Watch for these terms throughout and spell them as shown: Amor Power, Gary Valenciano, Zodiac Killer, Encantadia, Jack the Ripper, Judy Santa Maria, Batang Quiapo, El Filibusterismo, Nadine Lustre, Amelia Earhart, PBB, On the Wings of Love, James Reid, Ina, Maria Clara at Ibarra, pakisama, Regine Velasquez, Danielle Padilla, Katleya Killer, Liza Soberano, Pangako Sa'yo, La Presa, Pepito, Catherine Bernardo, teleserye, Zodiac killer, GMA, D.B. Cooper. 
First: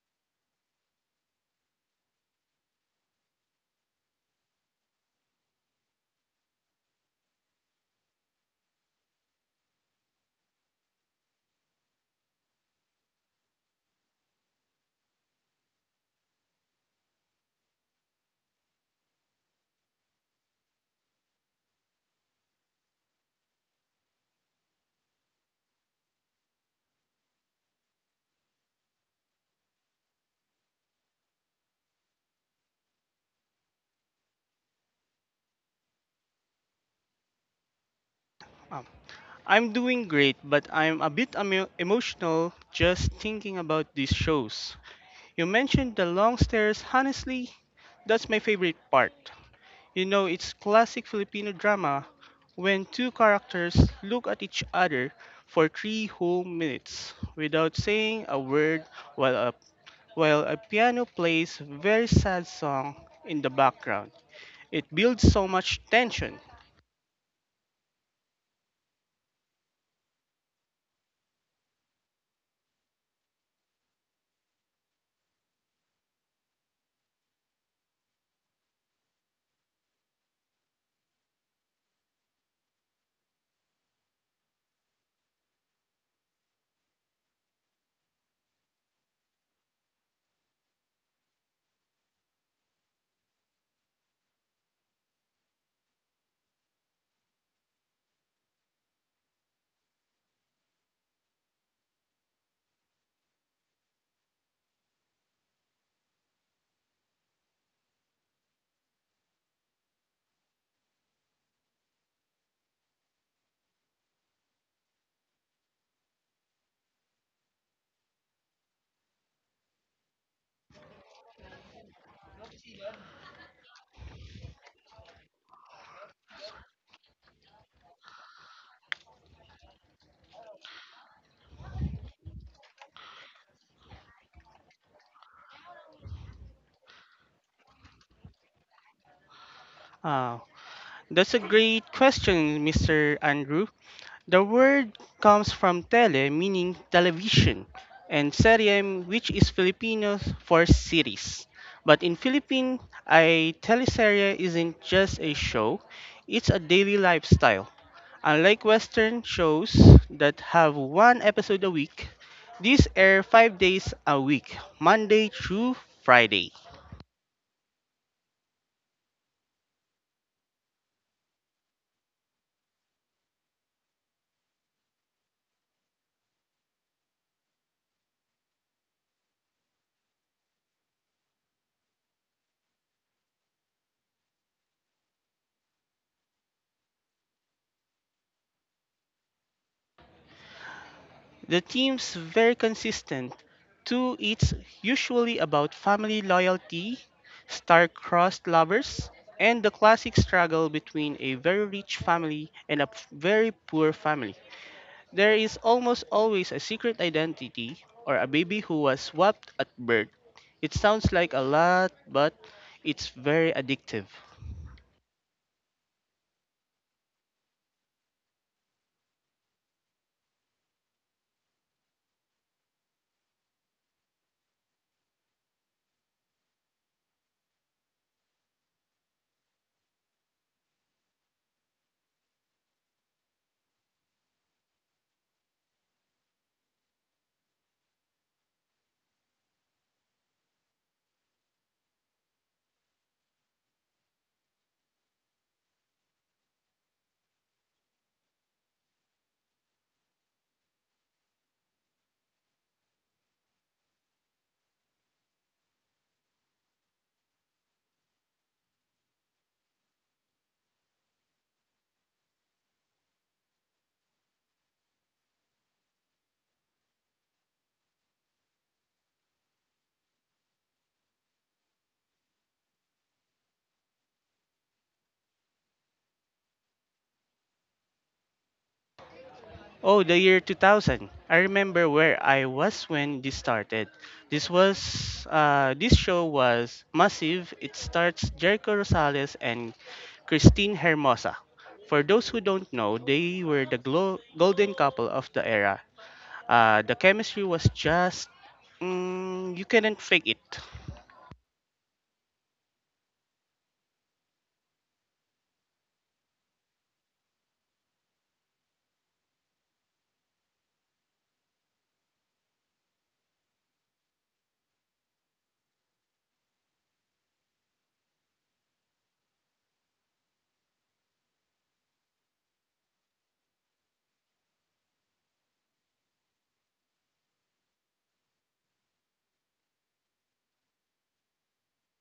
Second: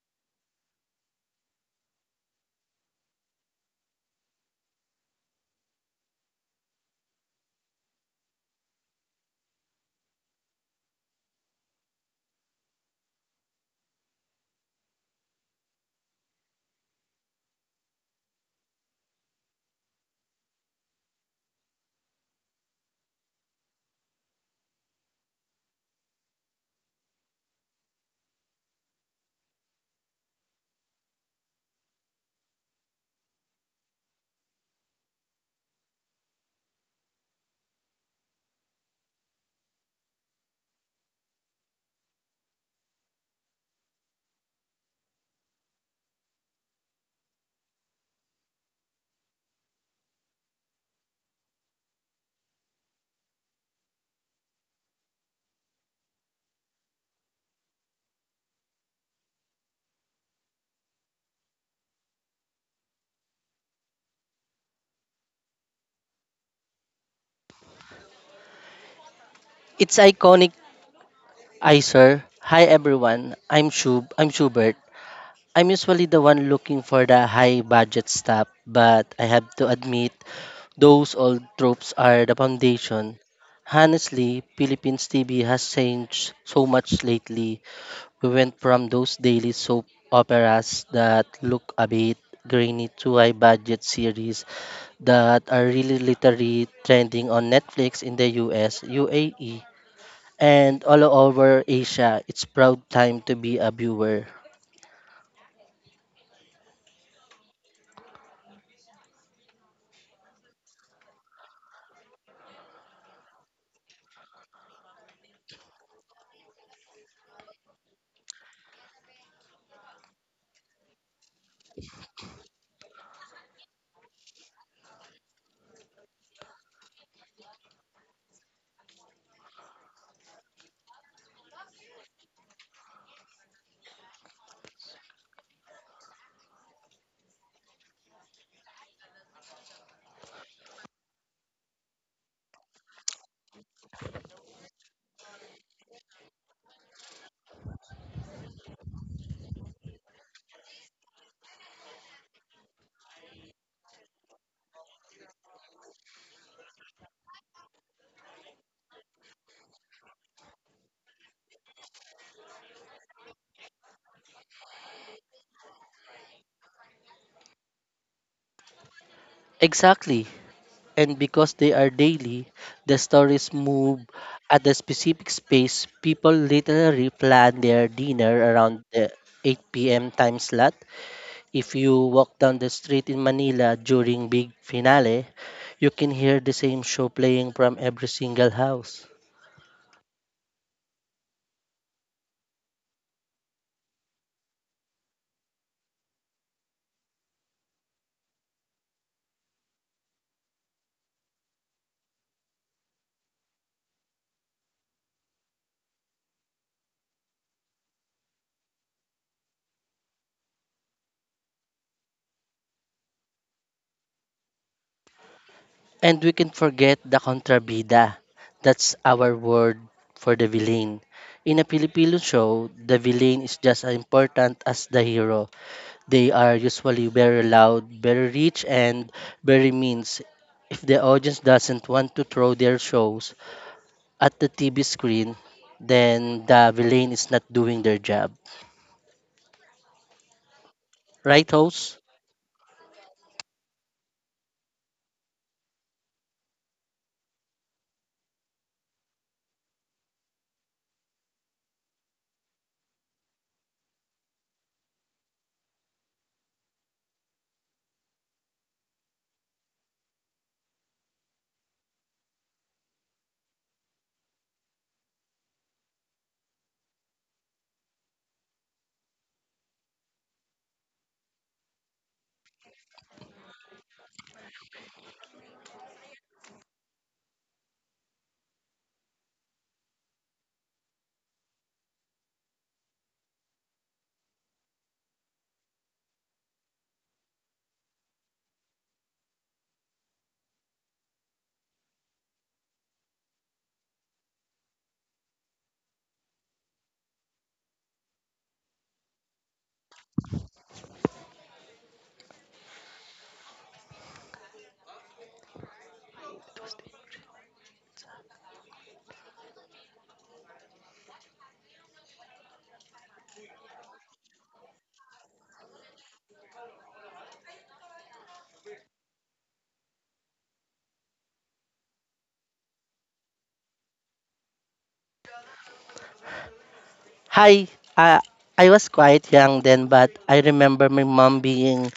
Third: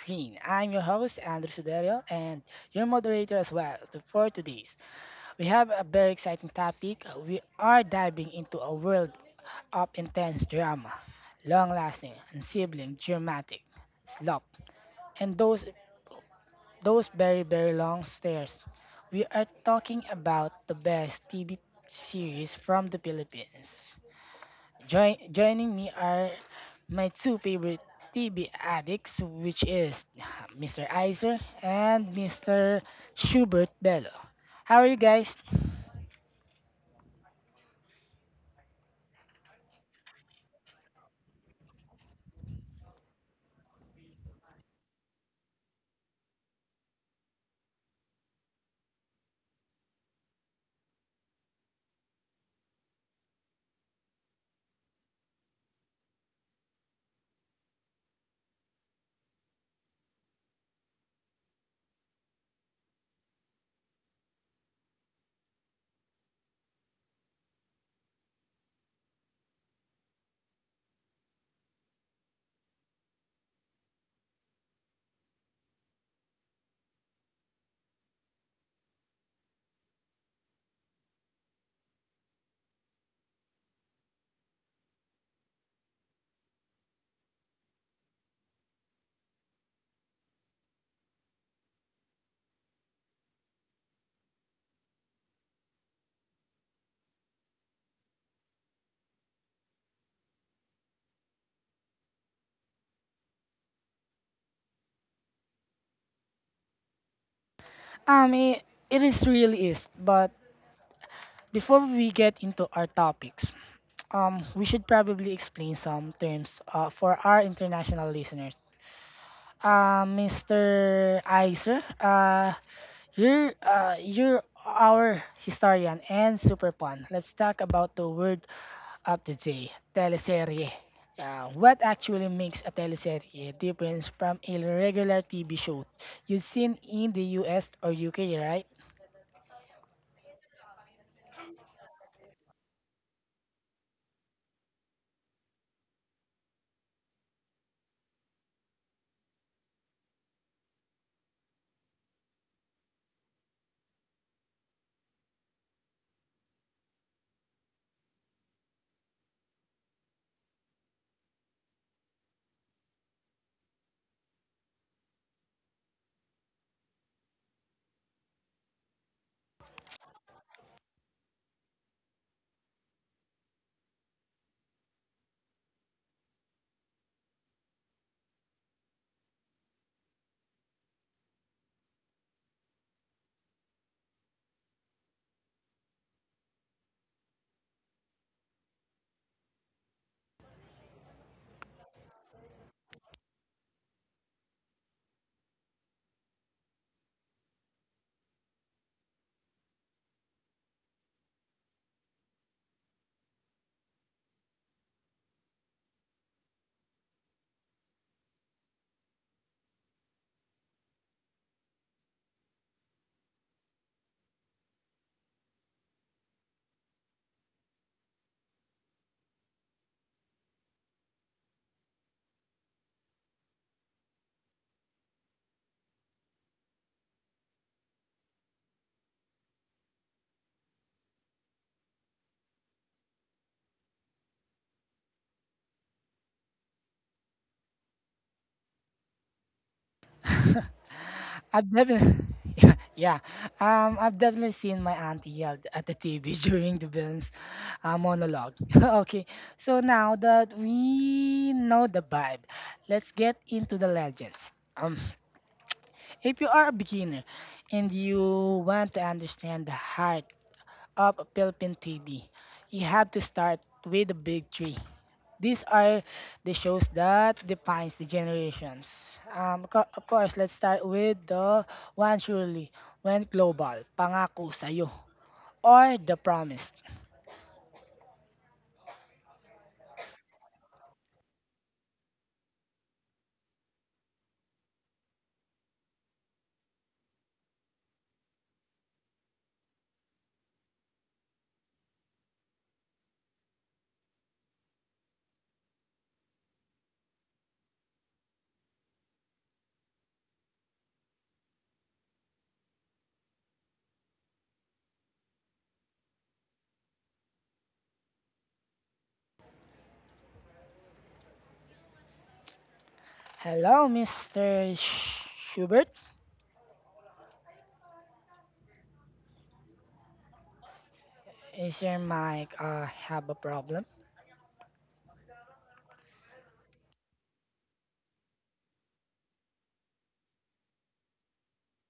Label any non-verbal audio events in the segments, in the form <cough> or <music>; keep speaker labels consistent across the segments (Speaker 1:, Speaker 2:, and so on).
Speaker 1: Screen. I'm your host, Andrew Suderio, and your moderator as well. So for today's, we have a very exciting topic. We are diving into a world of intense drama, long-lasting, unsibling, dramatic, slop, and those very long stairs. We are talking about the best TV series from the Philippines. Joining me are my two favorite TV addicts, which is Mr. Iser and Mr. Schubert Bello. How are you guys?
Speaker 2: Um, I'm doing great, but I'm a bit emotional just thinking about these shows. You mentioned the long stairs. Honestly, that's my favorite part. You know, it's classic Filipino drama when two characters look at each other for 3 whole minutes without saying a word while a, while a piano plays a very sad song in the background. It builds so much tension.
Speaker 3: It's iconic, I sir. Hi everyone. I'm Shub. I'm Schubert. I'm usually the one looking for the high budget stuff, but I have to admit those old tropes are the foundation. Honestly, Philippines TV has changed so much lately. We went from those daily soap operas that look a bit grainy to high budget series that are really literally trending on Netflix in the US, UAE, and all over Asia. It's proud time to be a viewer.
Speaker 1: Um, it, it is really is, but before we get into our topics, we should probably explain some terms for our international listeners. Mr. Iser, you're our historian and super fun. Let's talk about the word of the day, teleserye. What actually makes a teleserye different from a regular TV show you've seen in the US or UK, right?
Speaker 2: Uh, that's a great question, Mr. Andrew. The word comes from tele, meaning television, and serie, which is Filipino for series. But in Philippines, a teleserie isn't just a show, it's a daily lifestyle. Unlike Western shows that have one episode a week, these air five days a week, Monday through Friday.
Speaker 3: Exactly. And because they are daily, the stories move at a specific space. People literally plan their dinner around the 8 p.m. time slot. If you walk down the street in Manila during big finale, you can hear the same show playing from every single house.
Speaker 2: The team's very consistent. Two it's usually about family loyalty, star-crossed lovers, and the classic struggle between a very rich family and a very poor family. There is almost always a secret identity or a baby who was swapped at birth. It sounds like a lot, but it's very addictive.
Speaker 3: And we can forget the contrabida. That's our word for the villain. In a Filipino show, the villain is just as important as the hero. They are usually very loud, very rich, and very mean. If the audience doesn't want to throw their shows at the TV screen, then the villain is not doing their job.
Speaker 1: <laughs>
Speaker 3: Right,
Speaker 1: I've
Speaker 3: host?
Speaker 1: definitely, <laughs> yeah, yeah. I've definitely seen my auntie yelled at the TV <laughs> during the villain's monologue. <laughs> Okay, so now that we know the vibe, let's get into the legends. If you are a beginner and you want to understand the heart of Philippine TV, you have to start with the big three. These are the shows that defines the generations. Of course, let's start with the one surely went global, Pangako Sa'yo, or The Promised.
Speaker 2: Oh, the year 2000. I remember where I was when this started. This was this show was massive. It starts Jericho Rosales and Christine Hermosa. For those who don't know, they were the golden couple of the era. The chemistry was just mm, you couldn't fake it.
Speaker 1: Hello, Mr. Schubert. Is your mic have a problem?
Speaker 3: Hi, uh, I was quite young then, but I remember my mom being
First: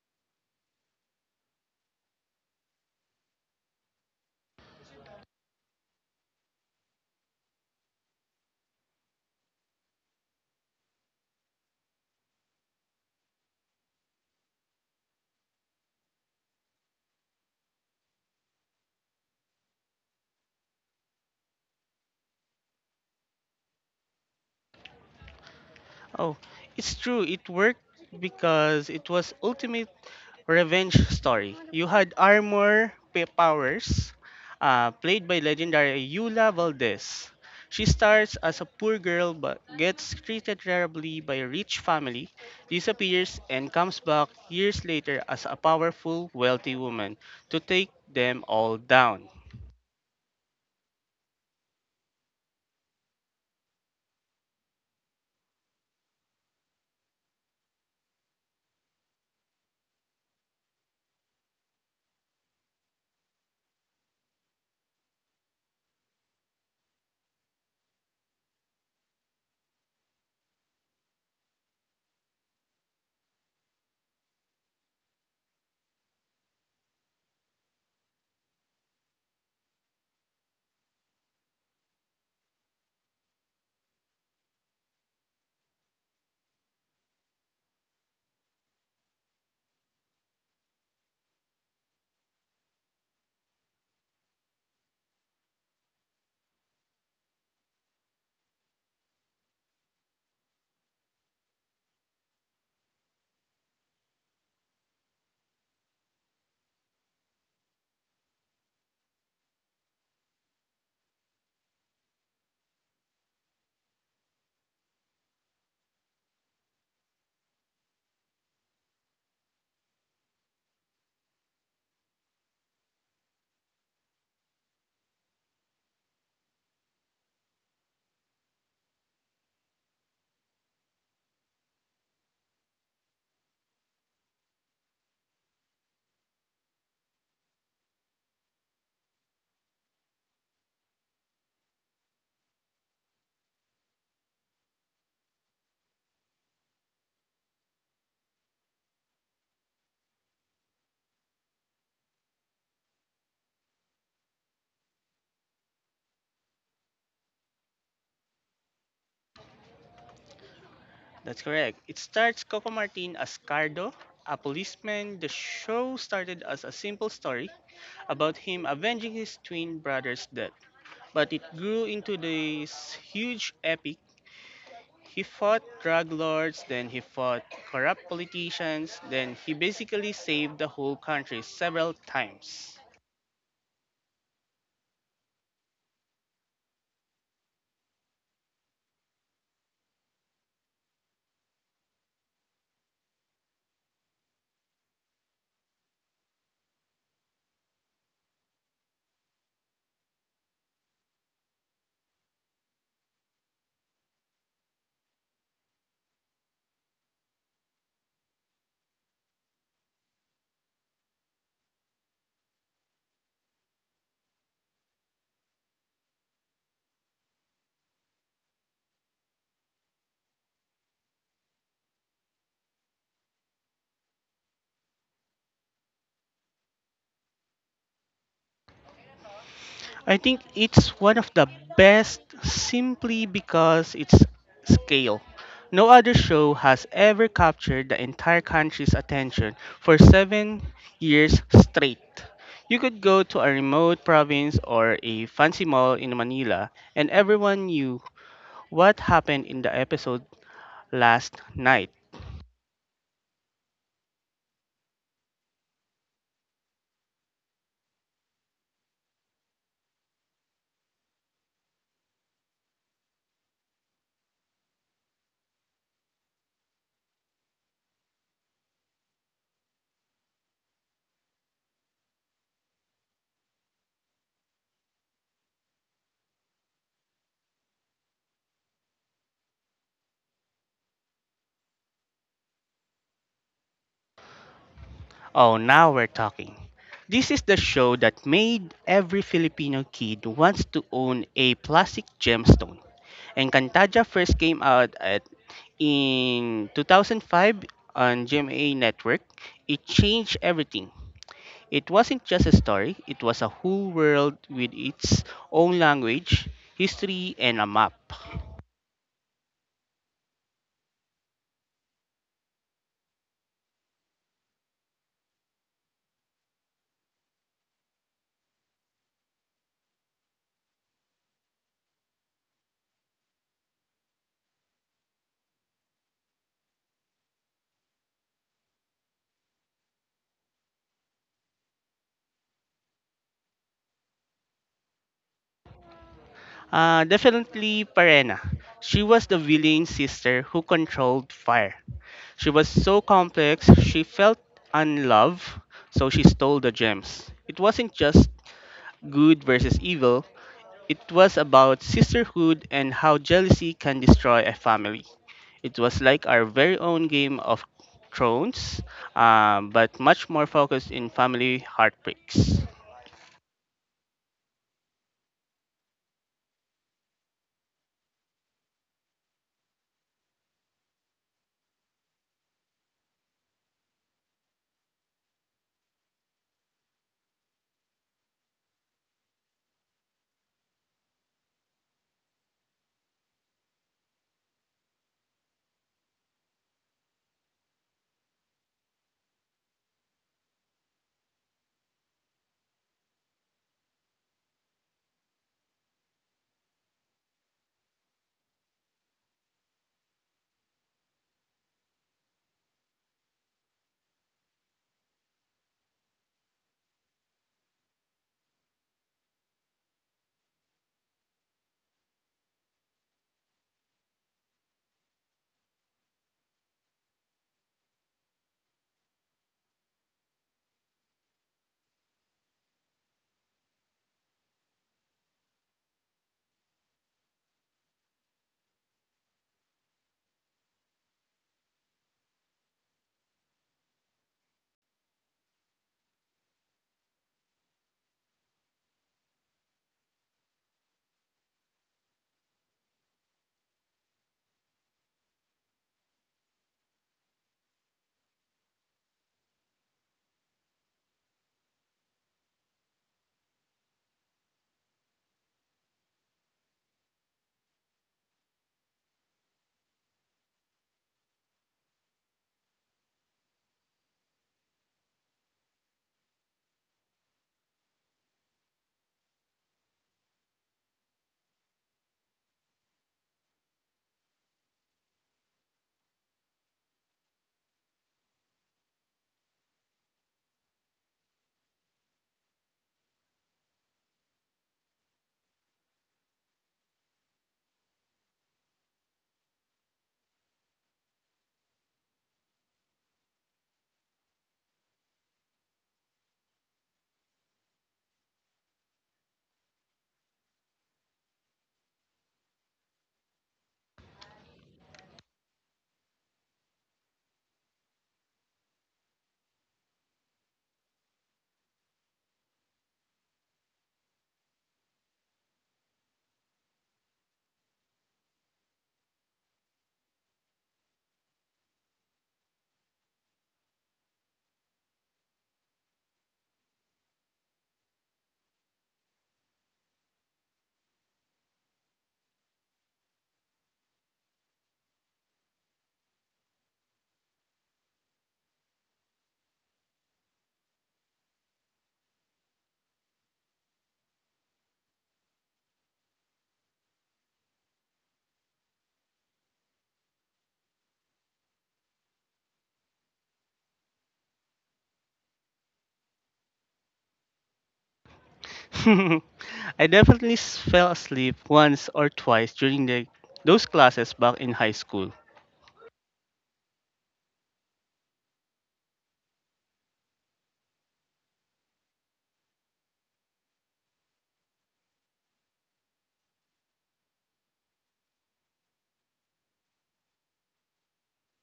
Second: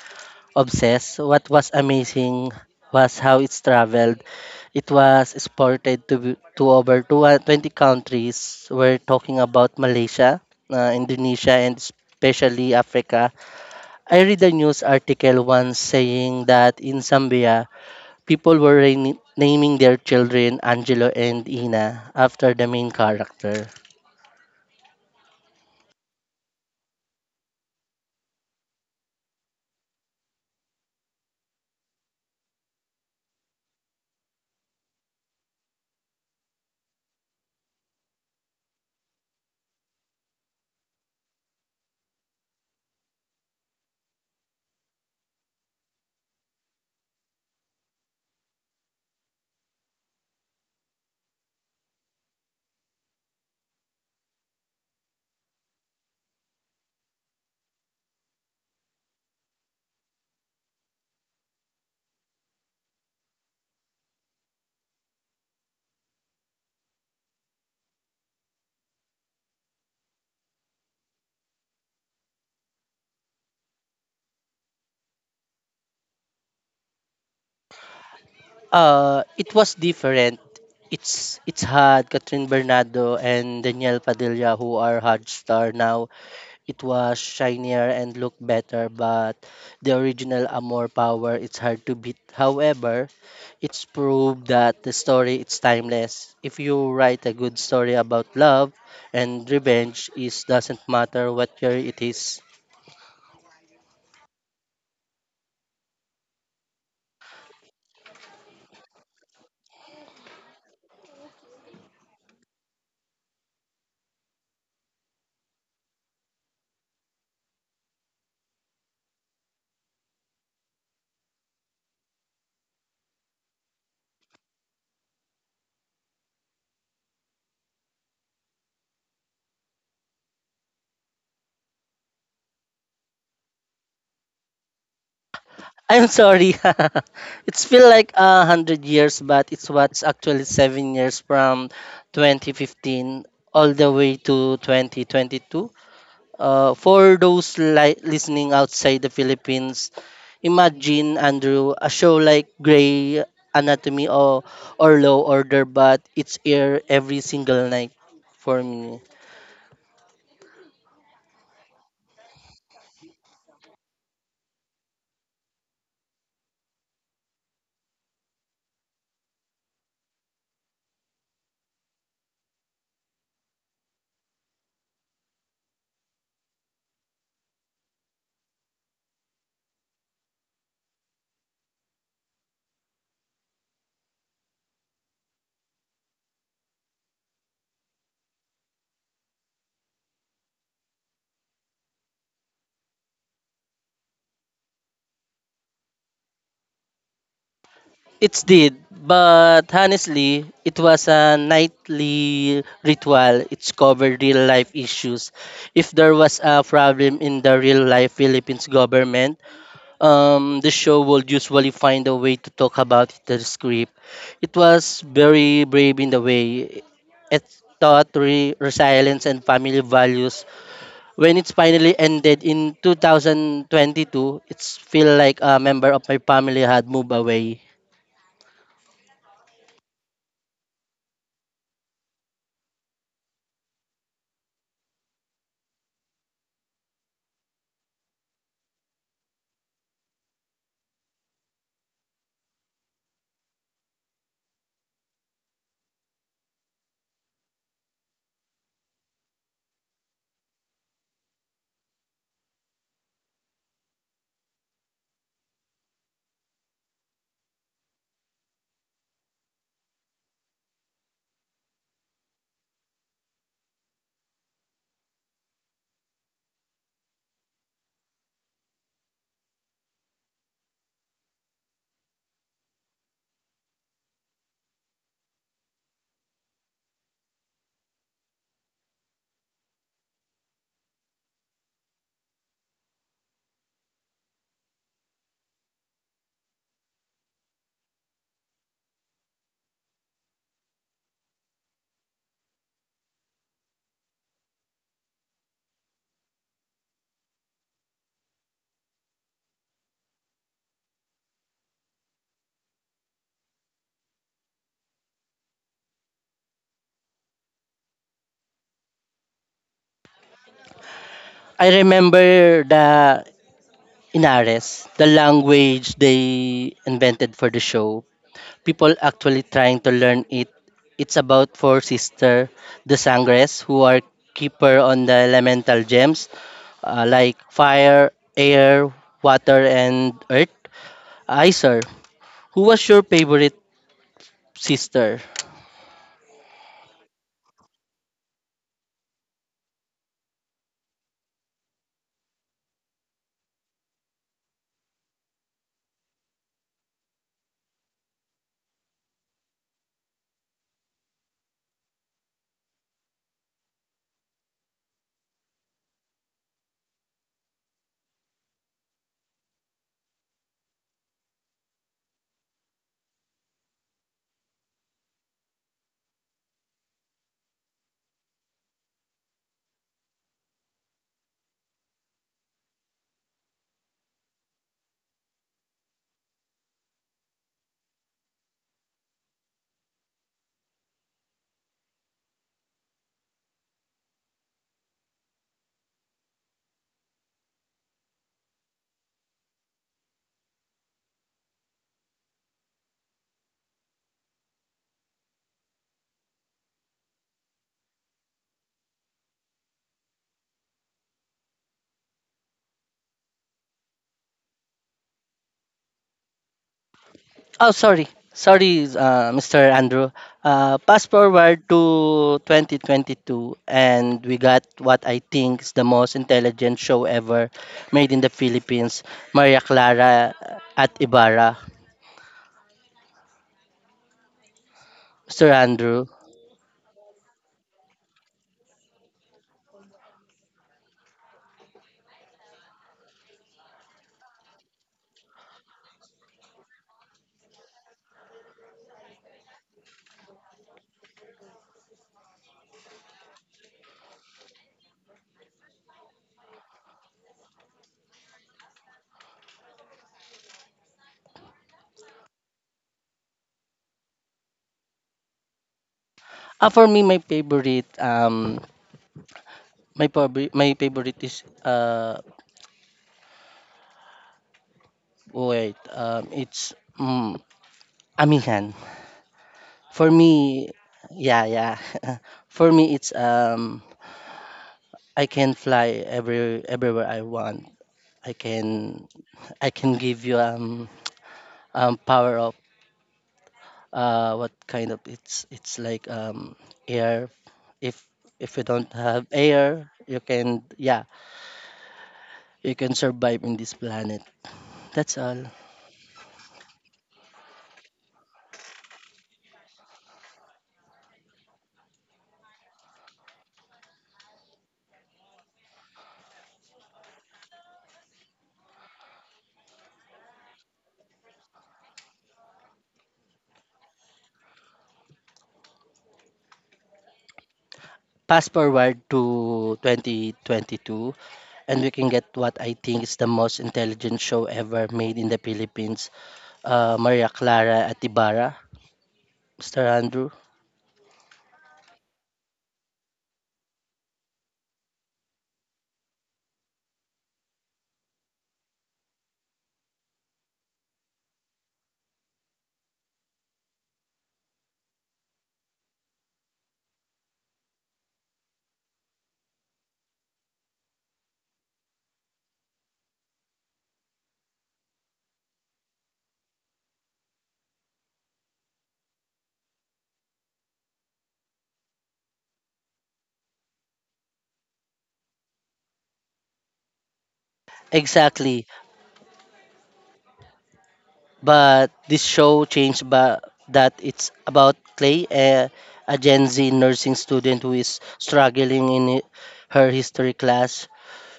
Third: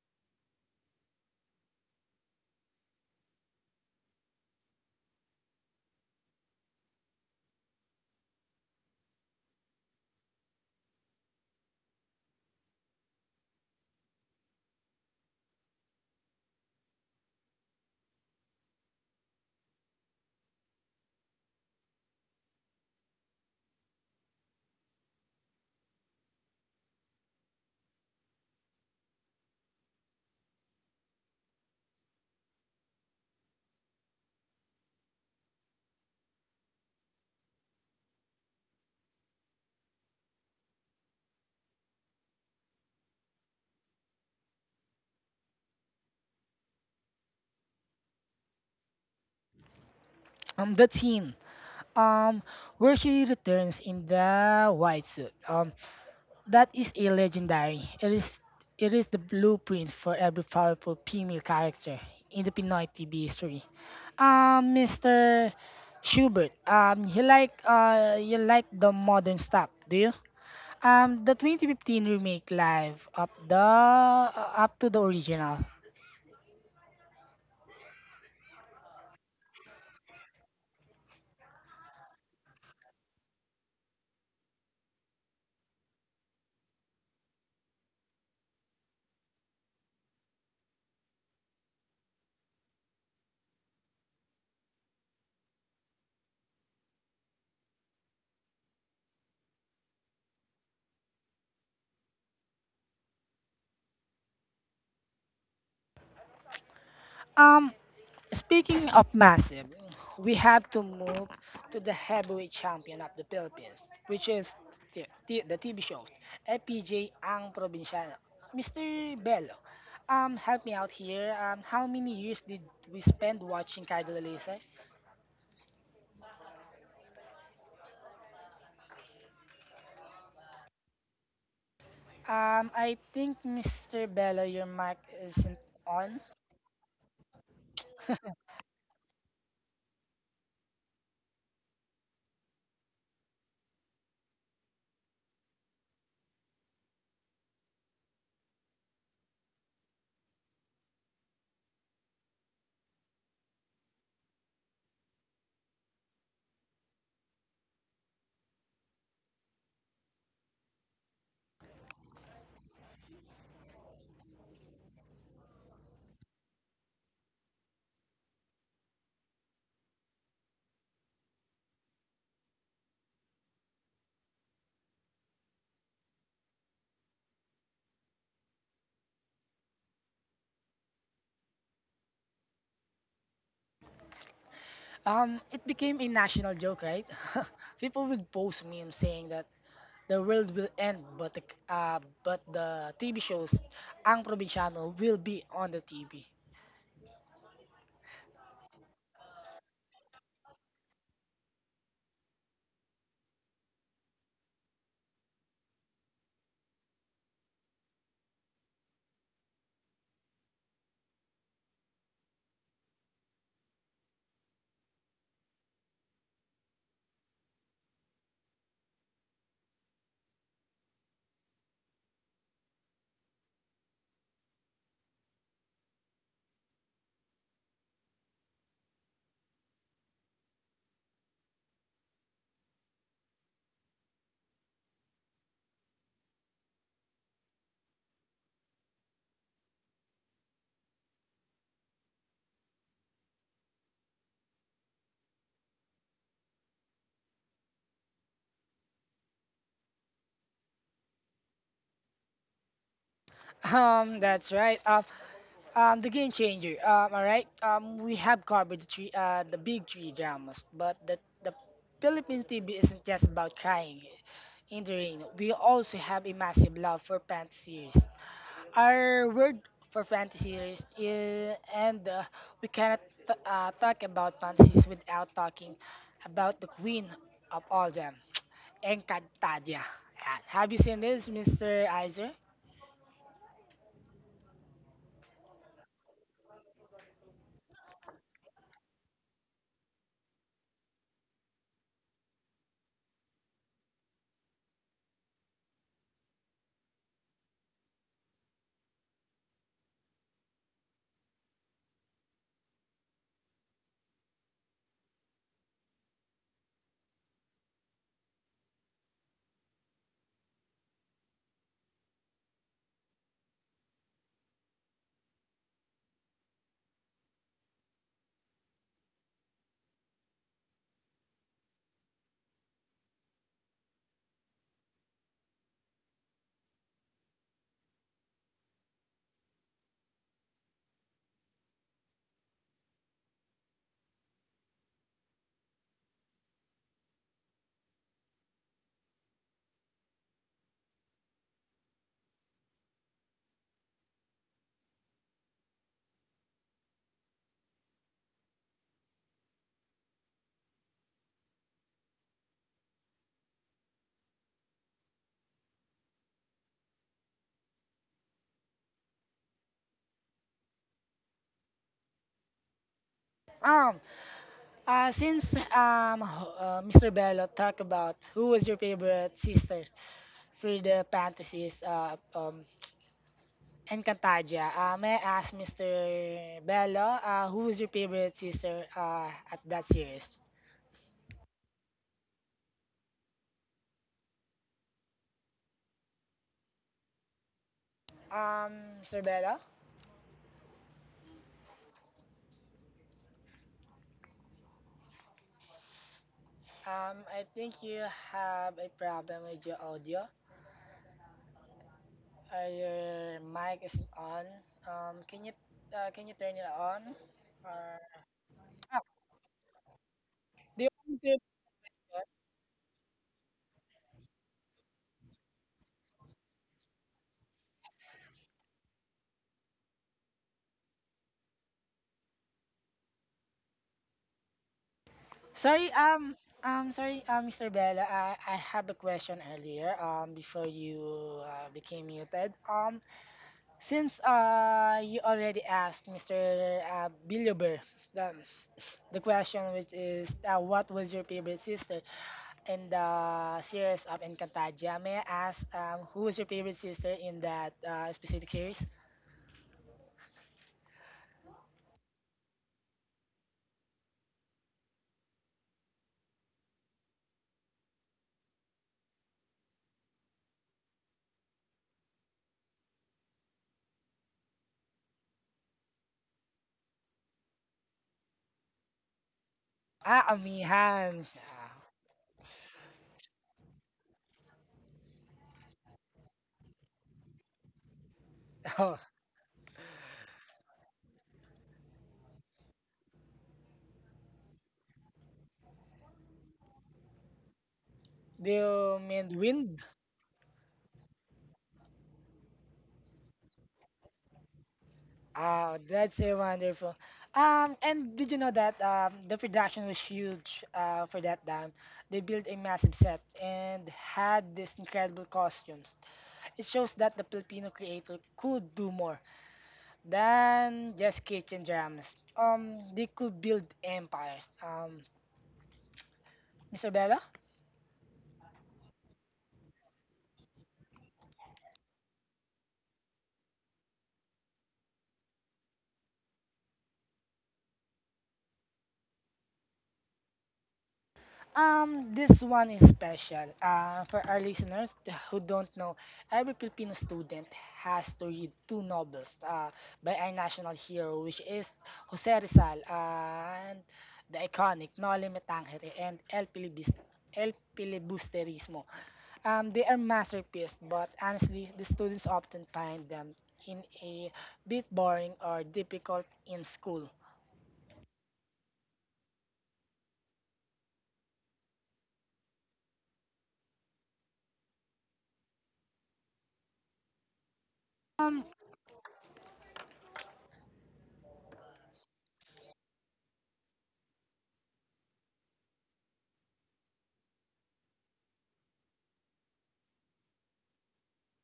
Speaker 3: obsessed. What was amazing was how it's traveled. It was exported to over two hundred 20 countries. We're talking about Malaysia, Indonesia, and especially Africa. I read a news article once saying that in Zambia, people were naming their children Angelo and Ina after the main character.
Speaker 2: Oh, it's true. It worked because it was ultimate revenge story. You had armor powers, played by legendary Yula Valdez. She starts as a poor girl but gets treated terribly by a rich family, disappears, and comes back years later as a powerful, wealthy woman to take them all down.
Speaker 1: The teen, um, where she returns in the white suit. That is a legendary. It is the blueprint for every powerful female character in the Pinoy TV history. Mr. Schubert, you like the modern stuff, do you? The 2015 remake live up the up to the original.
Speaker 3: It was different. It's had Catherine Bernardo and Danielle Padilla who are hard star now. It was shinier and looked better, but the original Amor Power it's hard to beat. However, it's proved that the story it's timeless. If you write a good story about love and revenge, it doesn't matter what year it is.
Speaker 1: Um, Speaking of massive, we have to move to the heavyweight champion of the Philippines, which is the TV show, FPJ Ang Provinciano. Mister Bello, help me out here. How many years did we spend watching Cardo Lalese? I think Mister Bello, your mic isn't
Speaker 3: I'm
Speaker 1: on.
Speaker 3: sorry. <laughs> it's feel like a hundred years, but it's what's actually 7 years from 2015 all the way to 2022. For those listening outside the Philippines, imagine Andrew a show like Grey Anatomy or Low Order, but it's air every single night for me.
Speaker 2: That's correct. It starts Coco Martin as Cardo, a policeman. The show started as a simple story about him avenging his twin brother's death, but it grew into this huge epic. He fought drug lords, then he fought corrupt politicians, then he basically saved the whole country several times.
Speaker 1: It became a national joke, right? <laughs> People would post memes saying that the world will end, but uh, the TV shows, Ang Provinciano will be on the TV. <laughs>
Speaker 3: It's did, but honestly, it was a nightly ritual. It's covered real life issues. If there was a problem in the real life Philippines government, the show would usually find a way to talk about it in the script. It was very brave in the way it taught resilience and family values. When it's finally ended in 2022, it's feel like a member of my family had moved away.
Speaker 2: I think it's one of the best simply because its scale. No other show has ever captured the entire country's attention for seven years straight. You could go to a remote province or a fancy mall in Manila, and everyone knew what happened in the episode last night.
Speaker 1: That's right. The game changer. All right. We have covered the big three dramas, but the Philippine TV isn't just about crying in the rain. We also have a massive love for fantasy series. Our word for fantasies is, and we cannot talk about fantasies without talking about the queen of all them, <tsk> Encantadia. Ayan. Have you seen this, Mr. Iser?
Speaker 2: Oh, now we're talking. This is the show that made every Filipino kid wants to own a plastic gemstone. Encantaja first came out at in 2005 on GMA network. It changed everything. It wasn't just a story, it was a whole world with its own language, history, and a map.
Speaker 3: I remember the Inares, the language they invented for the show. People actually trying to learn it. It's about four sister, the Sangres, who are keeper on the elemental gems like fire, air, water, and earth. I, who was your favorite sister?
Speaker 2: Definitely Parena. She was the villain sister who controlled fire. She was so complex, she felt unloved, so she stole the gems. It wasn't just good versus evil. It was about sisterhood and how jealousy can destroy a family. It was like our very own Game of Thrones, but much more focused in family heartbreaks.
Speaker 1: Um, since Mr. Bello talked about who was your favorite sister for the fantasies Encantadia, may I ask Mr. Bello, who was your favorite sister at that series? Sir Bella, I think you have a problem with your audio. Your mic is on. Um, can you can you turn it on?
Speaker 3: Oh,
Speaker 1: Or
Speaker 3: sorry. Sorry,
Speaker 1: Ah,
Speaker 3: Mr. Andrew.
Speaker 1: do you
Speaker 3: Fast
Speaker 1: want me to.
Speaker 3: forward to 2022, and we got what I think is the most intelligent show ever made in the Philippines, Maria Clara at Ibarra. Mr.
Speaker 1: Sorry,
Speaker 3: Andrew.
Speaker 1: um, sorry, Mr. Bella, I have a question earlier, before you became muted. Since you already asked Mr. Biluber the, the question, which is what was your favorite sister in the series of Encantadia? May I ask who is your favorite sister in that specific series?
Speaker 3: For me, my favorite, my, probably, my favorite is, wait, it's Amihan. For me,
Speaker 1: Amihan.
Speaker 3: yeah, yeah. <laughs> for me, it's I can fly everywhere I want. I
Speaker 1: <laughs> Oh,
Speaker 3: can I can give you power of what kind of it's like air. If
Speaker 1: do
Speaker 3: if you
Speaker 1: you
Speaker 3: don't have
Speaker 1: mean wind?
Speaker 3: air, you can yeah, you can survive in this planet. That's all.
Speaker 1: Oh, that's a wonderful. And did you know that the production was huge for that time? They built a massive set and had these incredible costumes. It shows that the Filipino creator could do more than just kitchen dramas. They could build empires. Mr. Bella?
Speaker 3: Fast forward to 2022, and we can get what I think is the most intelligent show ever made in the Philippines. Maria Clara Atibara, Mr. Andrew.
Speaker 1: This one is special. For our listeners who don't know, every Filipino student has to read two novels by our national hero, which is Jose Rizal and the iconic Noli Me Tangere and El Filibusterismo. They are masterpieces, but honestly, the students often find them in a bit boring or difficult in school.
Speaker 2: <laughs> I definitely fell asleep once or twice during those classes back in high school.
Speaker 1: Um,
Speaker 3: Exactly. But this show changed that it's about Clay, a Gen Z nursing student who is struggling in her history class.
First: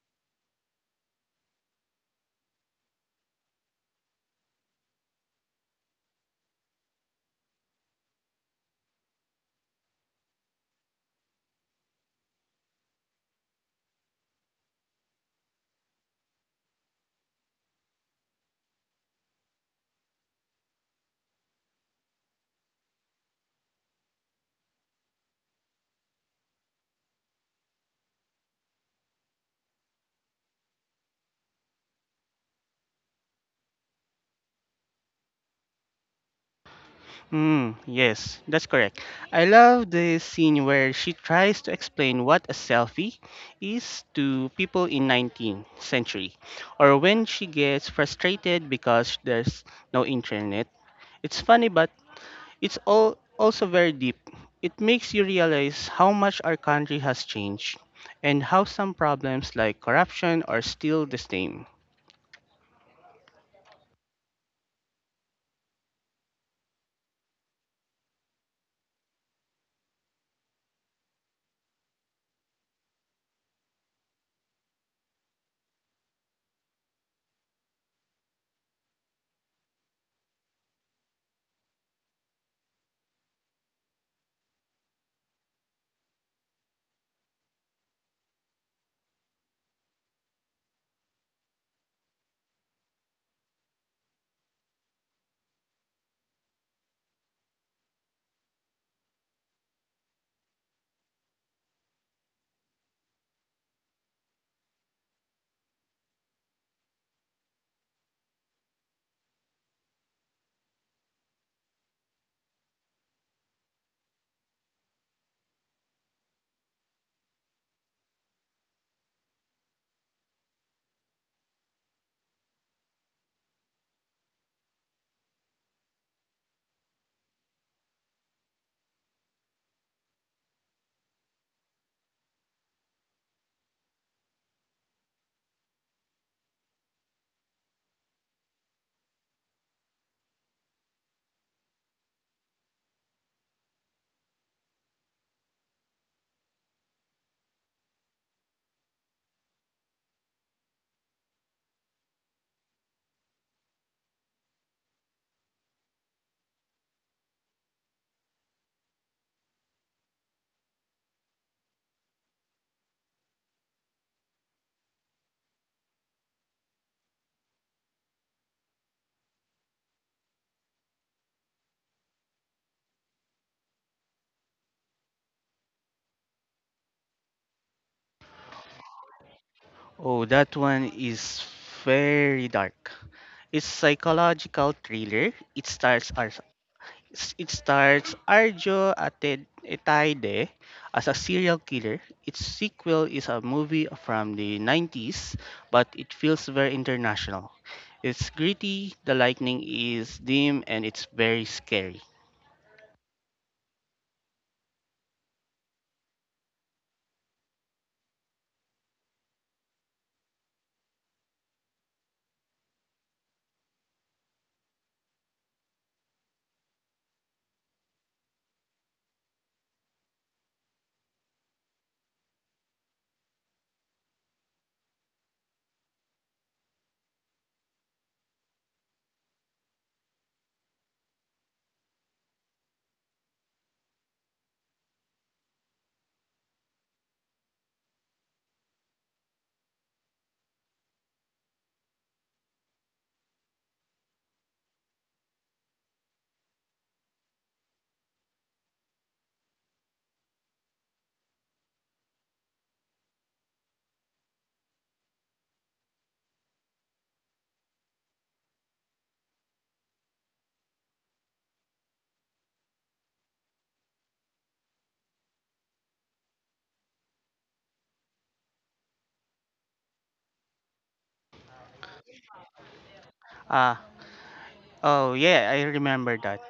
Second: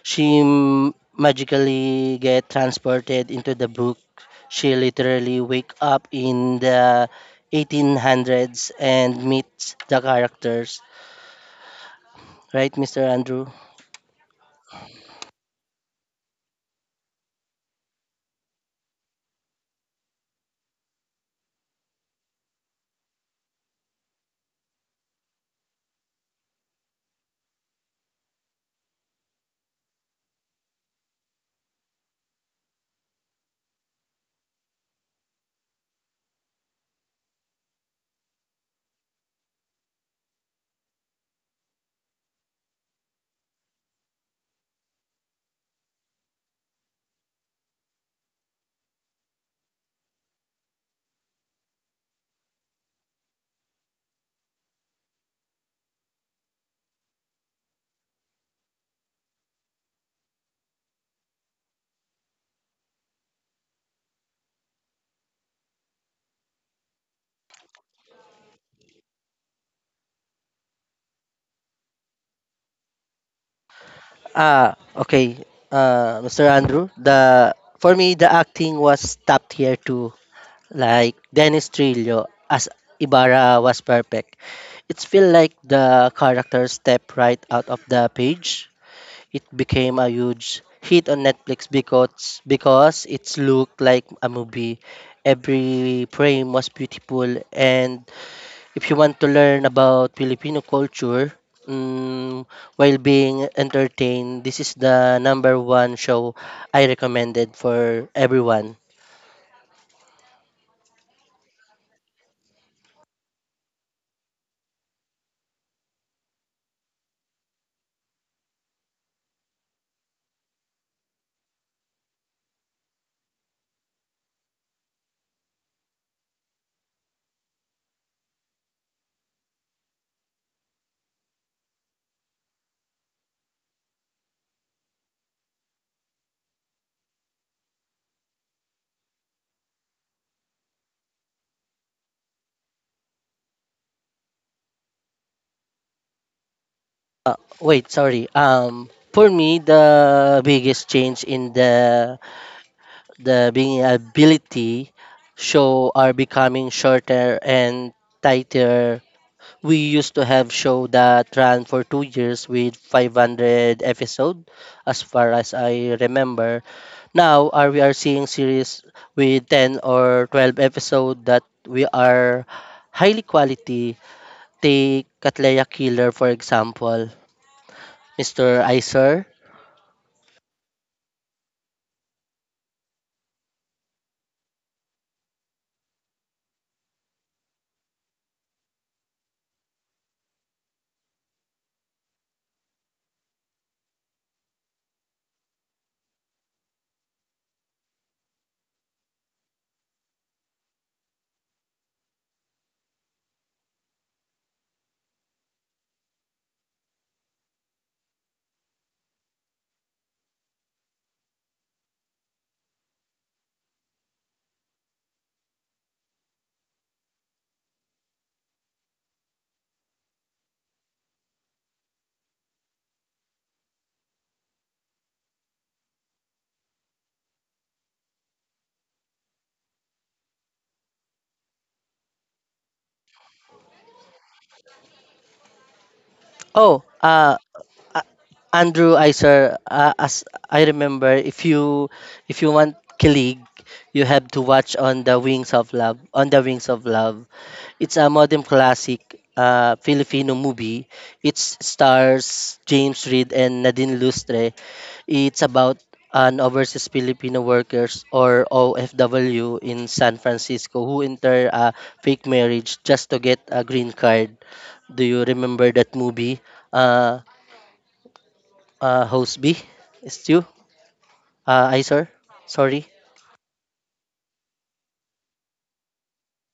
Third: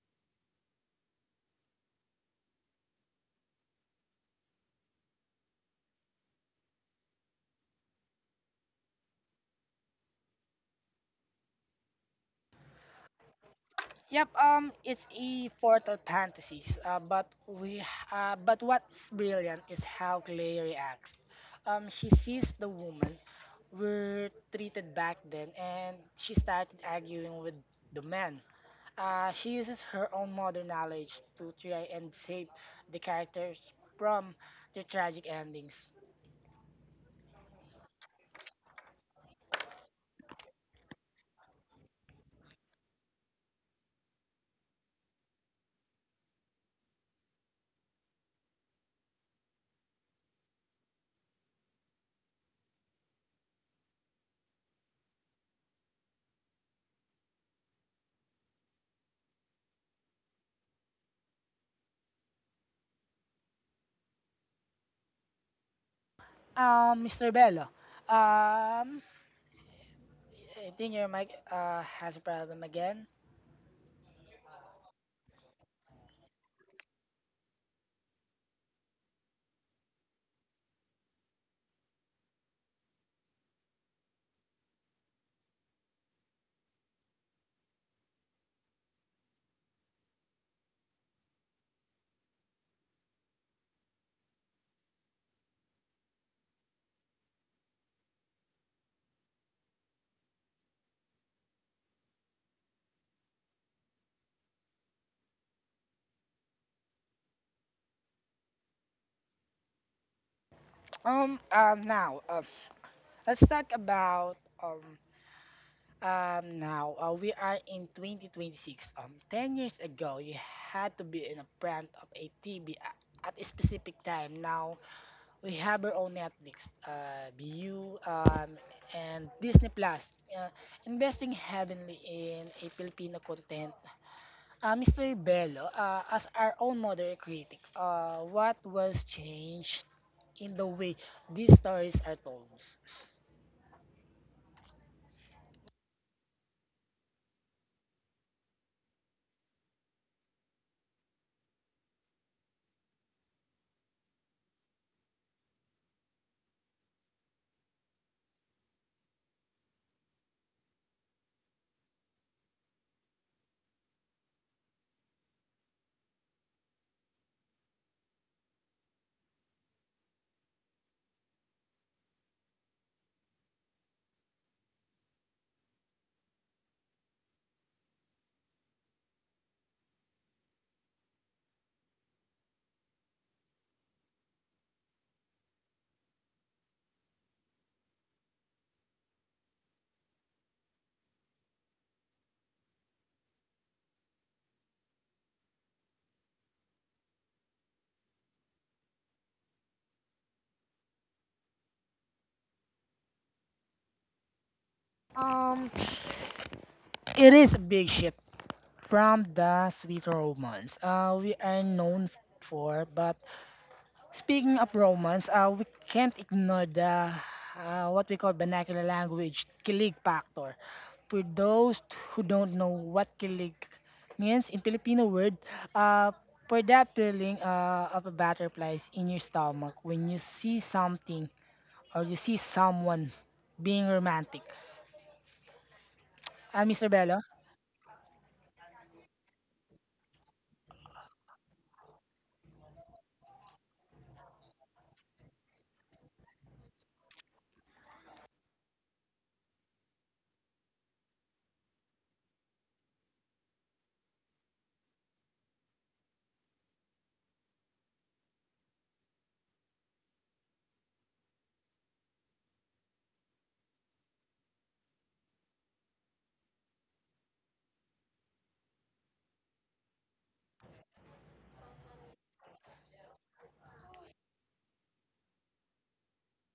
Speaker 3: She magically get transported into the book. She literally wake up in the 1800s and meets the characters. Right, Mr. Andrew?
Speaker 1: Yep, it's a Portal Fantasies, but what's brilliant is how Clay reacts. She sees the woman were treated back then, and she started arguing with the men. She uses her own modern knowledge to try and save the characters from their tragic endings.
Speaker 2: Mm, yes, that's correct. I love the scene where she tries to explain what a selfie is to people in 19th century or when she gets frustrated because there's no internet. It's funny but it's all also very deep. It makes you realize how much our country has changed and how some problems like corruption are still the same.
Speaker 1: Mr. Bello, um, I think your mic has a problem again.
Speaker 3: Ah, okay. Mr. Andrew, the for me the acting was top tier too. Like Dennis Trillo as Ibarra was perfect. It felt like the character stepped right out of the page. It became a huge hit on Netflix because it looked like a movie. Every frame was beautiful, and if you want to learn about Filipino culture mm, while being entertained, this is the number one show I recommended for everyone.
Speaker 1: Now, let's talk about. Um now We are in 2026. 10 years ago you had to be in a front of a TV at a specific time. Now we have our own Netflix, bu and Disney Plus, uh, investing heavily in a Filipino content. Mr. Bello, as our own modern critic, what was changed in the way these stories are told?
Speaker 3: Wait, sorry. For me, the biggest change in the being ability show are becoming shorter and tighter. We used to have show that ran for 2 years with 500 episode, as far as I remember. Now, are we are seeing series with 10 or 12 episode that we are highly quality. Take Katleya Killer, for example. Mr. Iser.
Speaker 2: Oh, that one is very dark. It's psychological thriller. It stars Arjo Etaide as a serial killer. Its sequel is a movie from the 90s, but it feels very international. It's gritty, the lightning is dim, and it's very scary.
Speaker 1: Um, It is a big shift from the sweet romance we are known for. But speaking of romance, we can't ignore the what we call vernacular language, kilig factor. For those who don't know what kilig means in Filipino word, uh, for that feeling of a butterflies in your stomach when you see something or you see someone being romantic. Mister
Speaker 3: Oh,
Speaker 1: Bello?
Speaker 3: A- Andrew Iser, as I remember, if you want Kilig, you have to watch on the Wings of Love. On the Wings of Love, it's a modern classic Filipino movie. It stars James Reid and Nadine Lustre. It's about an overseas Filipino workers or OFW in San Francisco who enter a fake marriage just to get a green card. Do you remember that movie? Uh, Host B? Stu? I, sir? Sorry.
Speaker 2: Ah, oh yeah, I remember that.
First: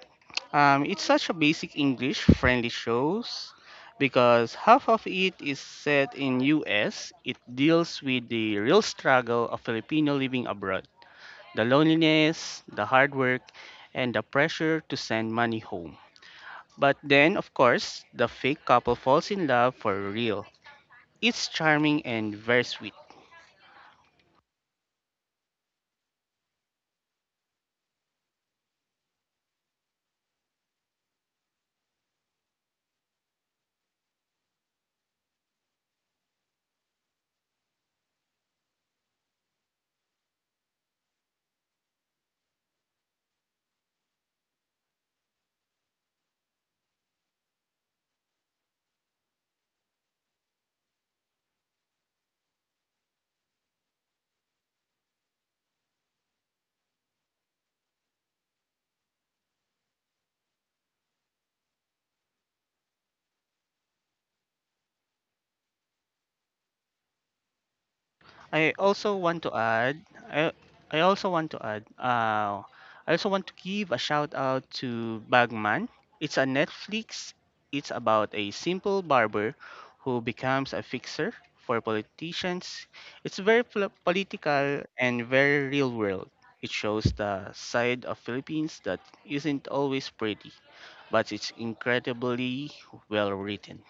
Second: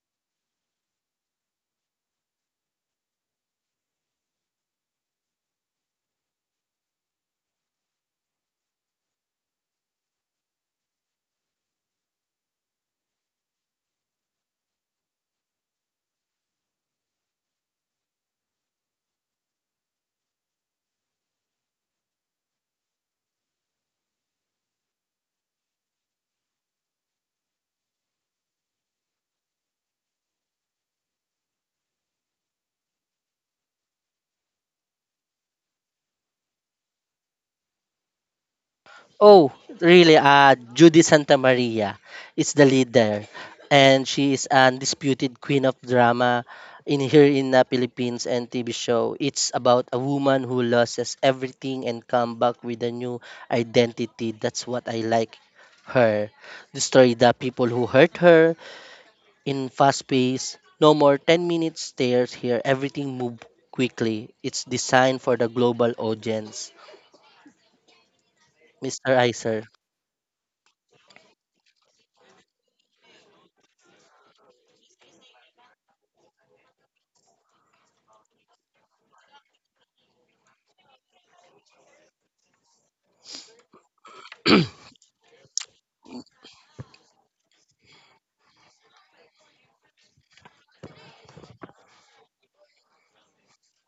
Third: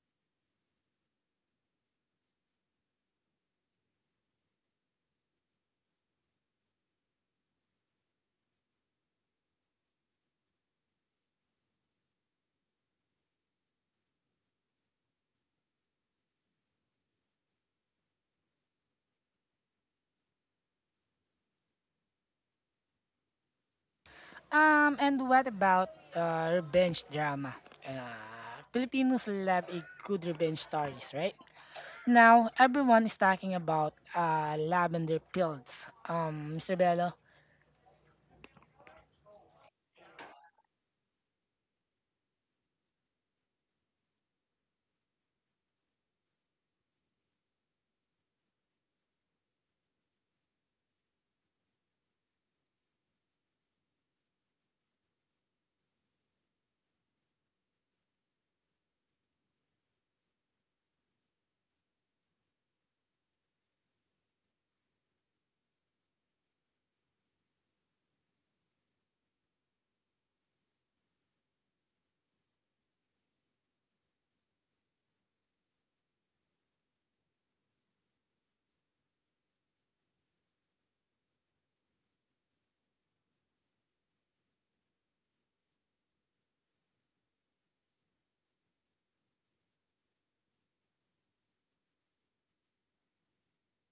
Speaker 2: It's such a basic English friendly shows because half of it is set in US. It deals with the real struggle of Filipino living abroad, the loneliness, the hard work, and the pressure to send money home. But then, of course, the fake couple falls in love for real. It's charming and very sweet.
Speaker 1: And what about revenge drama? Filipinos love a good revenge stories, right? Now, everyone is talking about lavender pills. Mr. Bello.
Speaker 3: Oh, really? Judy Santa Maria is the leader, and she is undisputed queen of drama in here in the Philippines and TV show. It's about a woman who loses everything and come back with a new identity. That's what I like her. Destroy the people who hurt her in fast pace. No more 10-minute stares here. Everything move quickly. It's designed for the global audience.
Speaker 2: I also
Speaker 3: Mr.
Speaker 2: want to
Speaker 3: Iser.
Speaker 2: add, I, I also want to add, I also want to give a shout out to Bagman. It's a Netflix. It's about a simple barber who becomes a fixer for politicians. It's very political and very real world. It shows the side of Philippines that isn't always pretty, but it's incredibly well written.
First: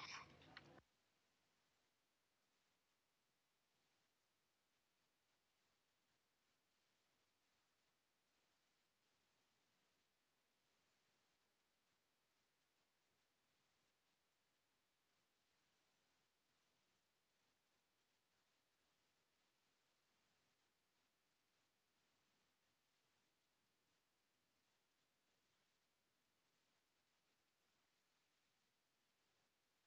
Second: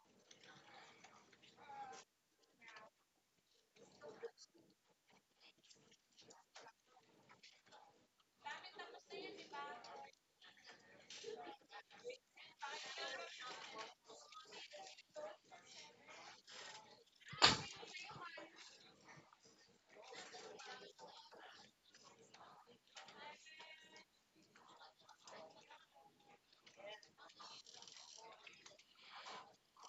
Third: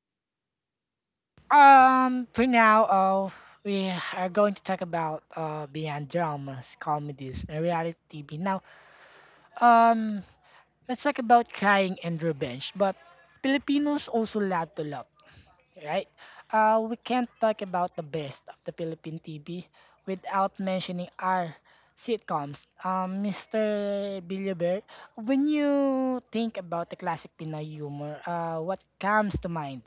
Speaker 1: For now, we are going to talk about beyond dramas, comedies, and reality TV. Now, um, let's talk about crying and revenge, but Filipinos also love to love, right? We can't talk about the best of the Philippine TV without mentioning our sitcoms. Mr. Billionaire, when you think about the classic Pinay humor, what comes to mind?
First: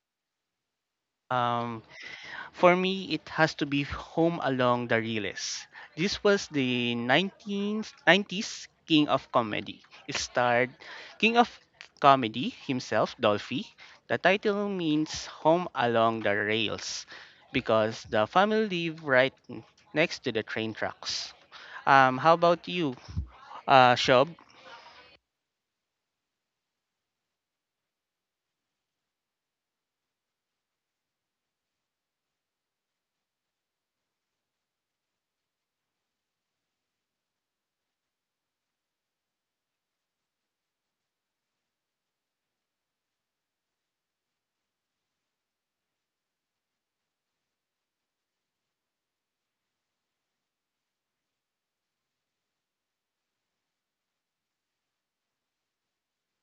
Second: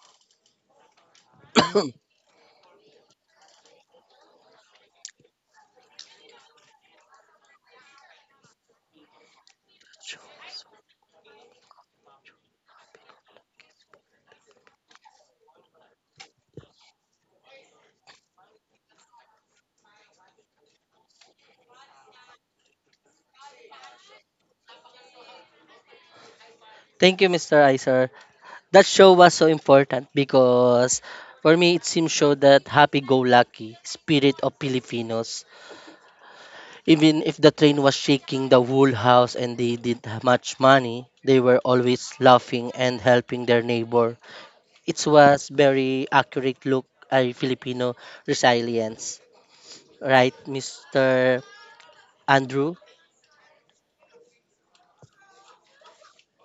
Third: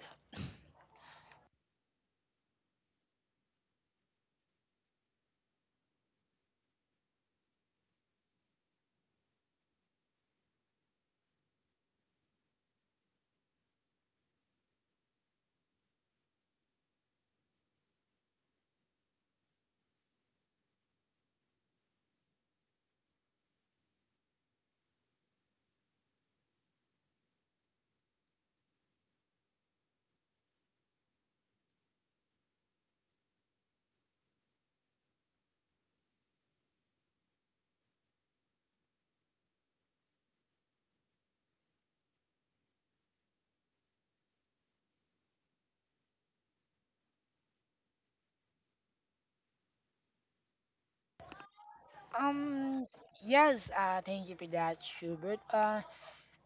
Speaker 2: Um,
Speaker 3: <coughs>
Speaker 2: For me, it has to be Home Along the Realest. This was the 1990s King of Comedy. It starred King of Comedy himself, Dolphy. The title means Home Along the Rails because the family lived right next to the train tracks. How about you, Shob?
Speaker 3: Thank you, Mr. Iser. That show was so important because for me, it seems show that happy-go-lucky spirit of Filipinos. Even if the train was shaking the whole house and they didn't have much money, they were always laughing and helping their neighbor. It was very accurate look at Filipino resilience. Right, Mr. Andrew?
Speaker 1: Um, yes, thank you for that, Schubert. Uh,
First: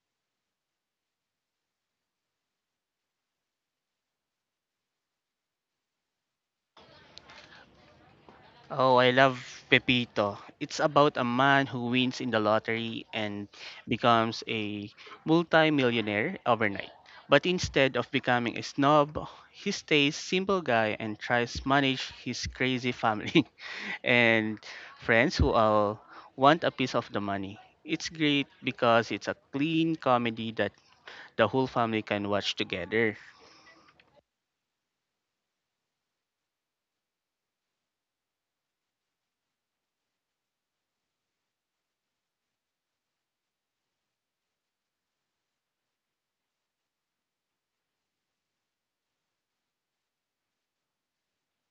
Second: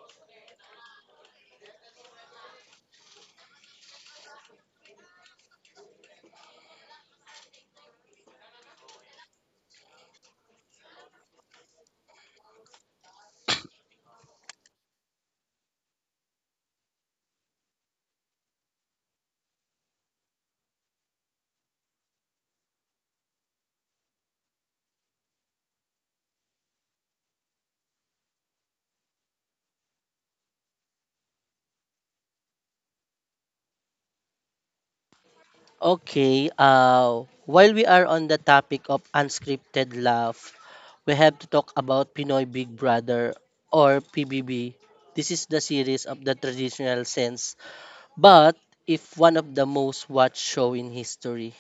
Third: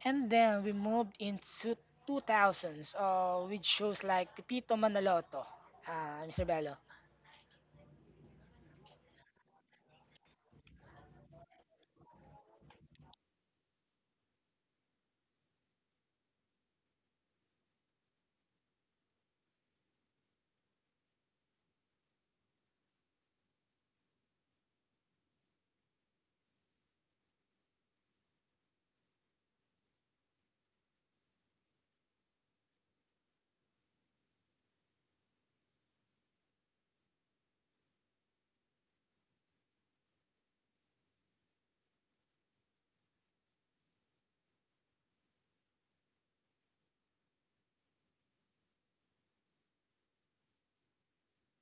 Speaker 1: and then we moved into 2000s with shows like Pepito Manaloto, Mr. Bello.
Speaker 2: Oh, I love Pepito. It's about a man who wins in the lottery and becomes a multi-millionaire overnight. But instead of becoming a snob, he stays simple guy and tries manage his crazy family <laughs> and friends who all want a piece of the money. It's great because it's a clean comedy that the whole family can watch together.
Speaker 3: Okay, while we are on the topic of unscripted laugh, we have to talk about Pinoy Big Brother or PBB. This is the series of the traditional sense, but if one of the most watched show in history.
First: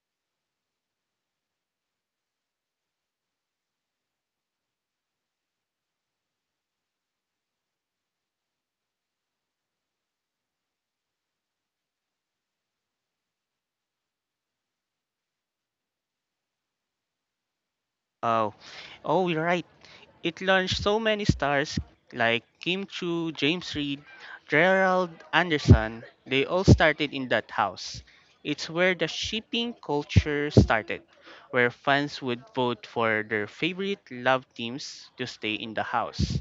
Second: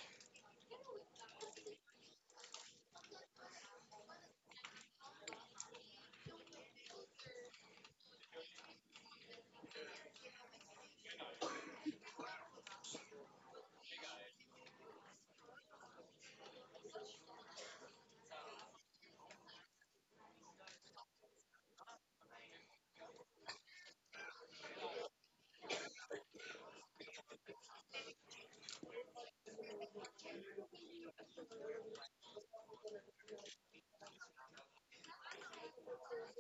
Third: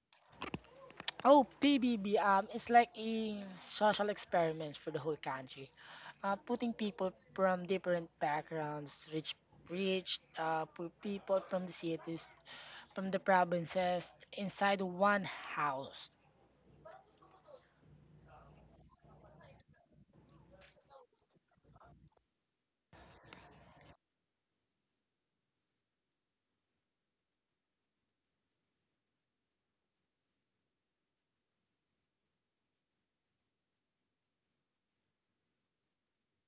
Speaker 1: Oh, PBB, it's like a social experiment for the whole country. Putting people from different backgrounds, rich, poor people from the cities, from the provinces, inside one house.
Speaker 2: Oh, oh, you're right. It launched so many stars like Kim Chu, James Reid, Gerald Anderson. They all started in that house. It's where the shipping culture started, where fans would vote for their favorite love teams to stay in the house.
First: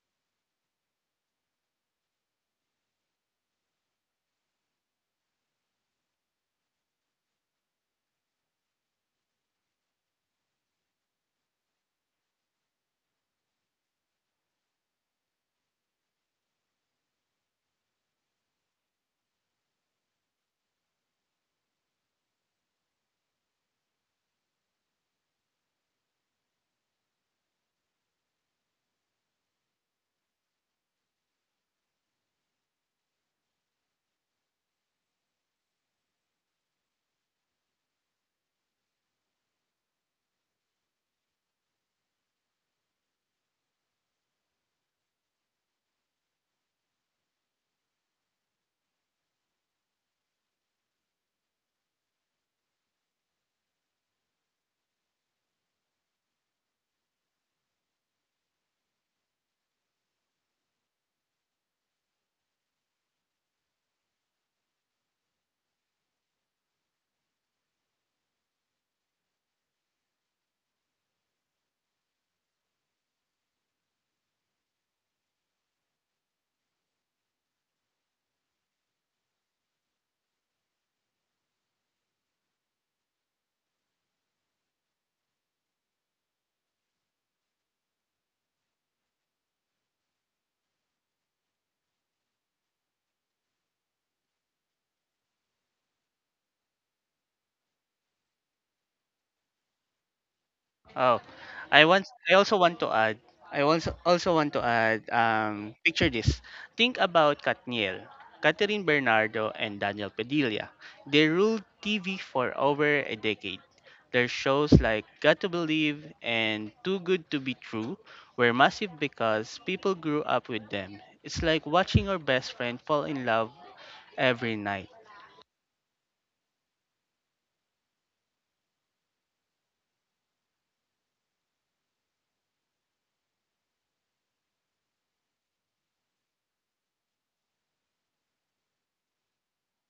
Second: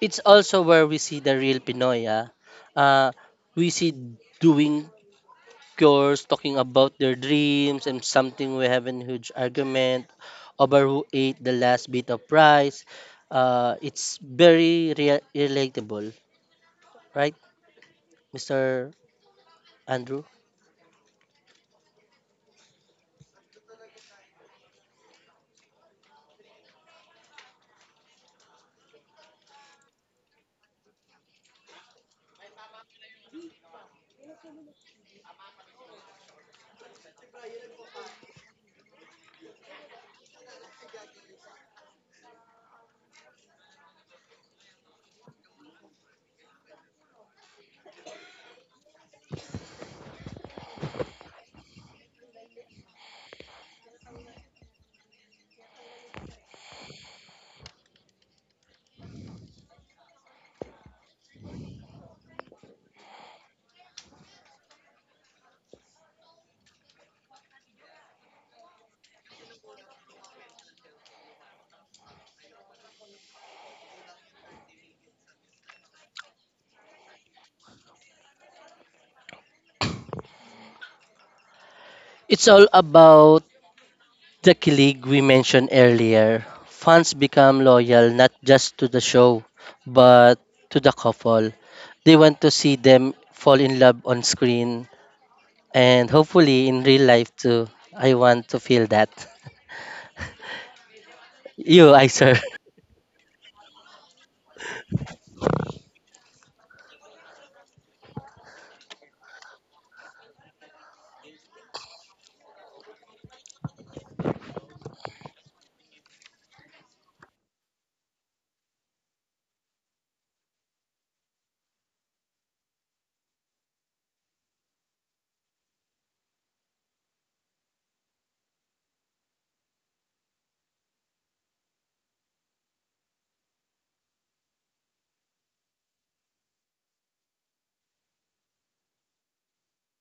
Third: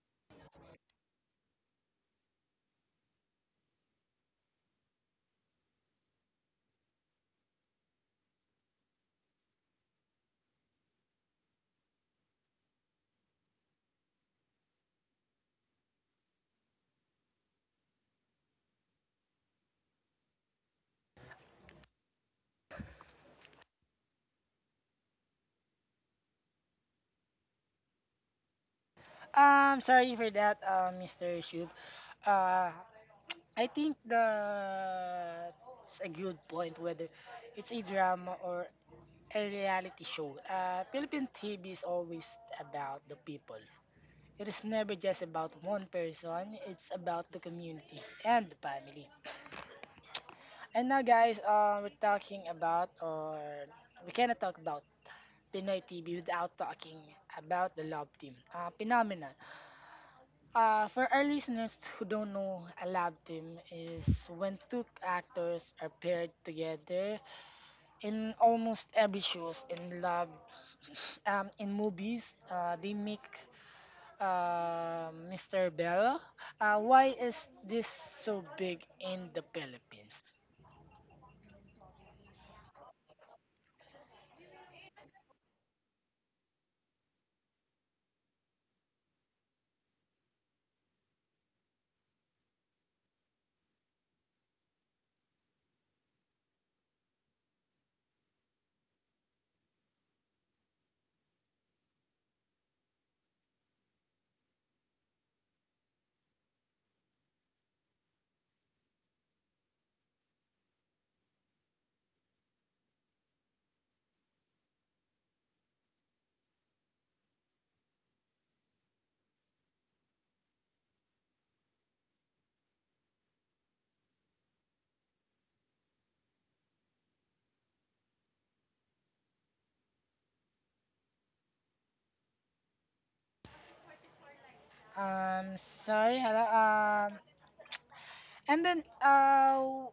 Speaker 3: It's also where we see the real Pinoy. Ah. Uh, we see doing course, talking about their dreams and something we have a huge argument over who ate the last bit of rice. It's very relatable, right, Mr. Andrew?
Speaker 1: Sorry for that, Mr. Shub. Uh, I think that's a good point whether it's a drama or a reality show. Philippine TV is always about the people. It is never just about one person. It's about the community and the family. And now, guys, we cannot talk about Pinoy TV without talking about the love team. Phenomenon. For our listeners who don't know, a lab team is when two actors are paired together in almost every shows in lab, <laughs> in movies. They make Mr. Bell. Why is this so big in the Philippines?
Speaker 3: It's all about the kilig we mentioned earlier. Fans become loyal not just to the show, but to the couple. They want to see them fall in love on screen and hopefully in real life too. I want to feel that. <laughs>
Speaker 2: Oh, I
Speaker 3: You,
Speaker 2: want.
Speaker 3: I
Speaker 2: I
Speaker 3: sir.
Speaker 2: also want to add. I also also want to add. Picture this. Think about Katniel, Catherine Bernardo, and Daniel Padilla. They ruled TV for over a decade. Their shows like Got to Believe and Too Good to Be True were massive because people grew up with them. It's like watching your best friend fall in love every night.
Speaker 1: Sorry, hello. Um, and then uh,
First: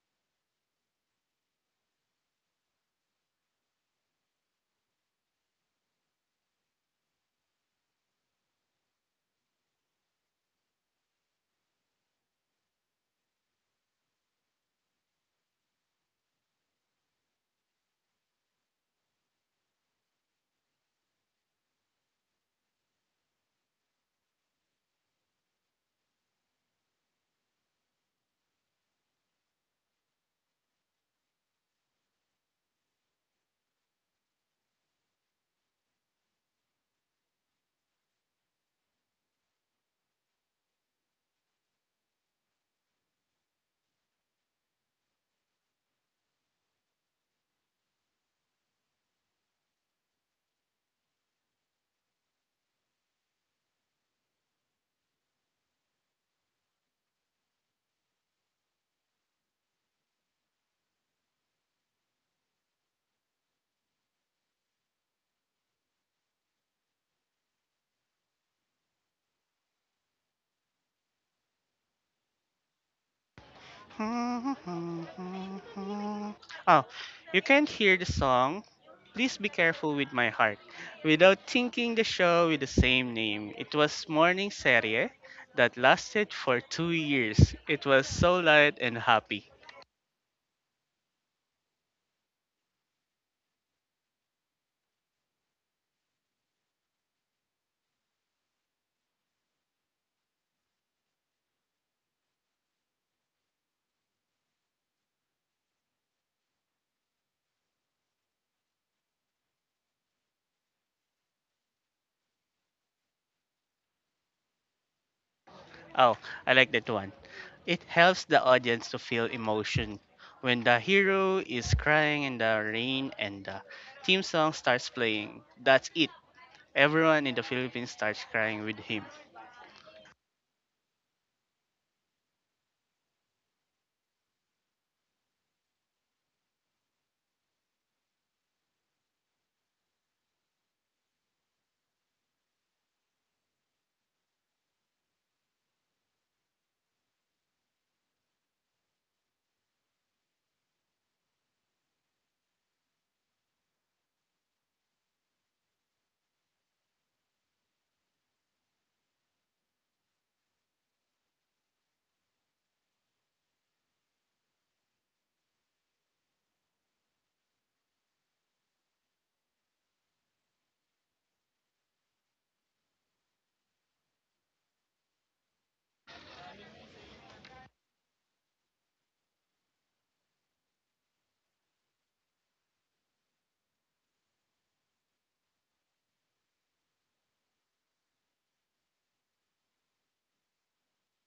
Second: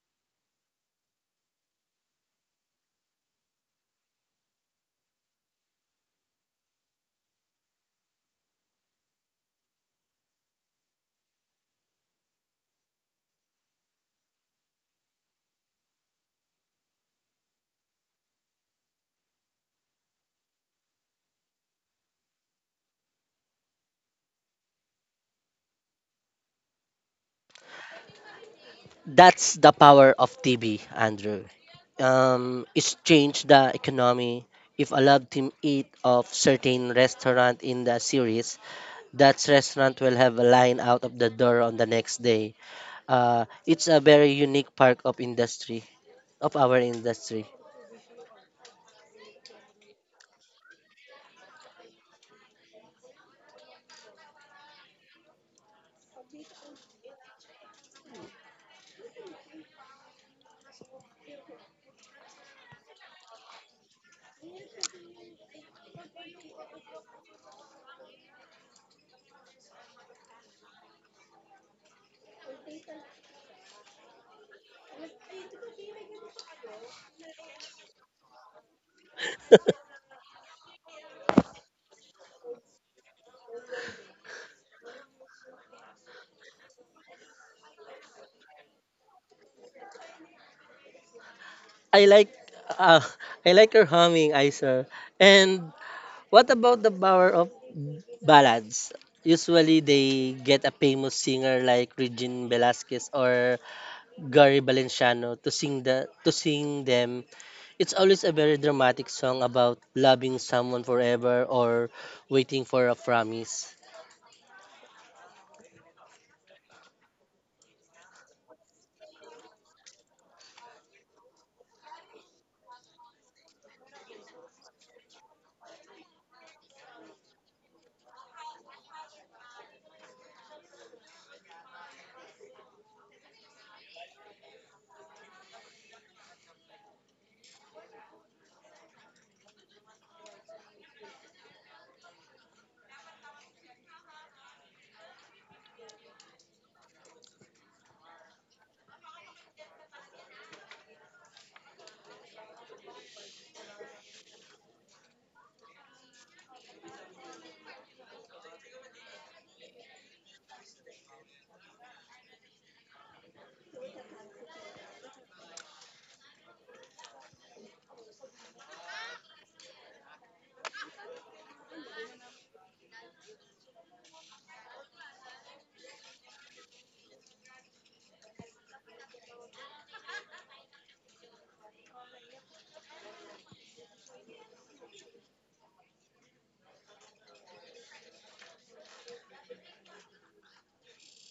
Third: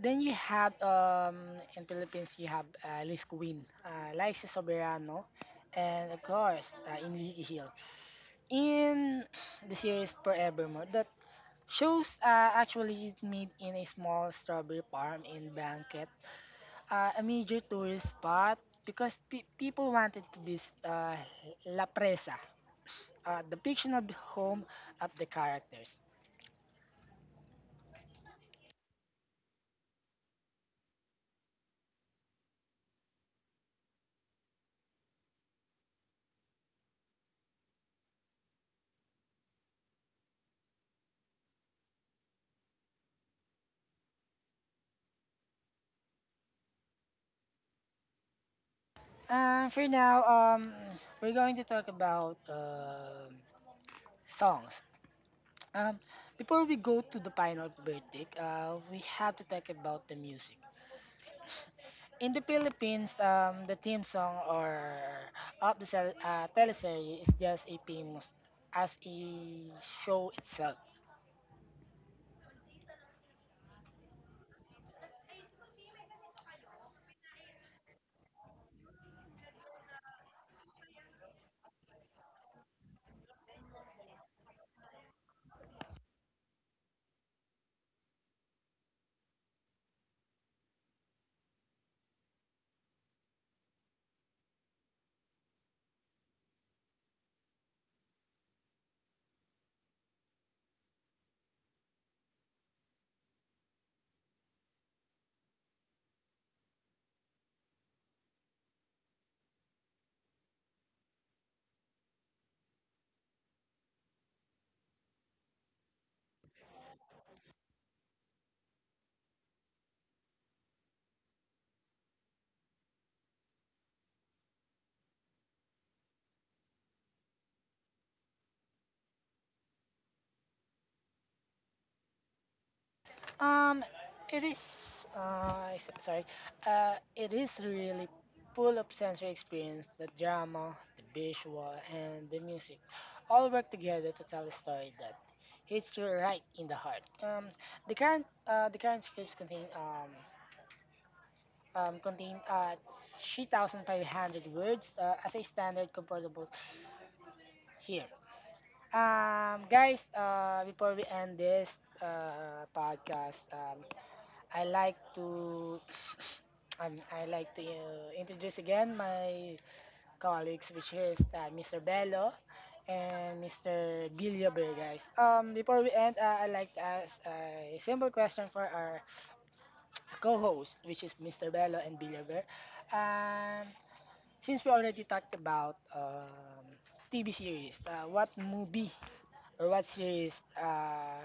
Speaker 1: Then you have in Philippines you have Liz Queen, Liza Soberano, and of course Enrique Hill. In the series Forevermore, that shows actually made in a small strawberry farm in Blanket, a major tourist spot because people wanted to visit La Presa, the fictional home of the characters.
Speaker 3: That's the power of TB, Andrew. It's changed the economy. If a lab team eat of certain restaurant in the series, that restaurant will have a line out of the door on the next day. It's a very unique part of industry of our industry.
Speaker 1: For now, we're going to talk about songs. Um, Before we go to the final verdict, we have to talk about the music. In the Philippines, the theme song or of the sel- teleserye is just a famous as a show itself.
Speaker 2: <laughs> Oh, you can't hear the song. Please be careful with my heart. Without thinking the show with the same name. It was morning serie that lasted for two years. It was so light and happy.
Speaker 3: I like uh, <laughs> I like her humming, Isa. And what about the power of ballads? Usually they get a famous singer like Regine Velasquez or Gary Valenciano to sing them. It's always a very dramatic song about loving someone forever or waiting for a promise.
Speaker 2: Oh, I like that one. It helps the audience to feel emotion. When the hero is crying in the rain and the theme song starts playing, that's it. Everyone in the Philippines starts crying with him.
Speaker 1: Um, it is. Sorry. It is really full of sensory experience. The drama, the visual, and the music all work together to tell a story that hits you right in the heart. The current scripts contain 3,500 words as a standard composable here. Guys, before we end this podcast, I like to <sniffs> I like to introduce again my colleagues, which is Mr. Bello and Mr. Biliober, guys. Before we end, I'd like to ask a simple question for our co-host, which is Mr. Bello and Biliober. Um, since we already talked about TV series, what movie or what series uh,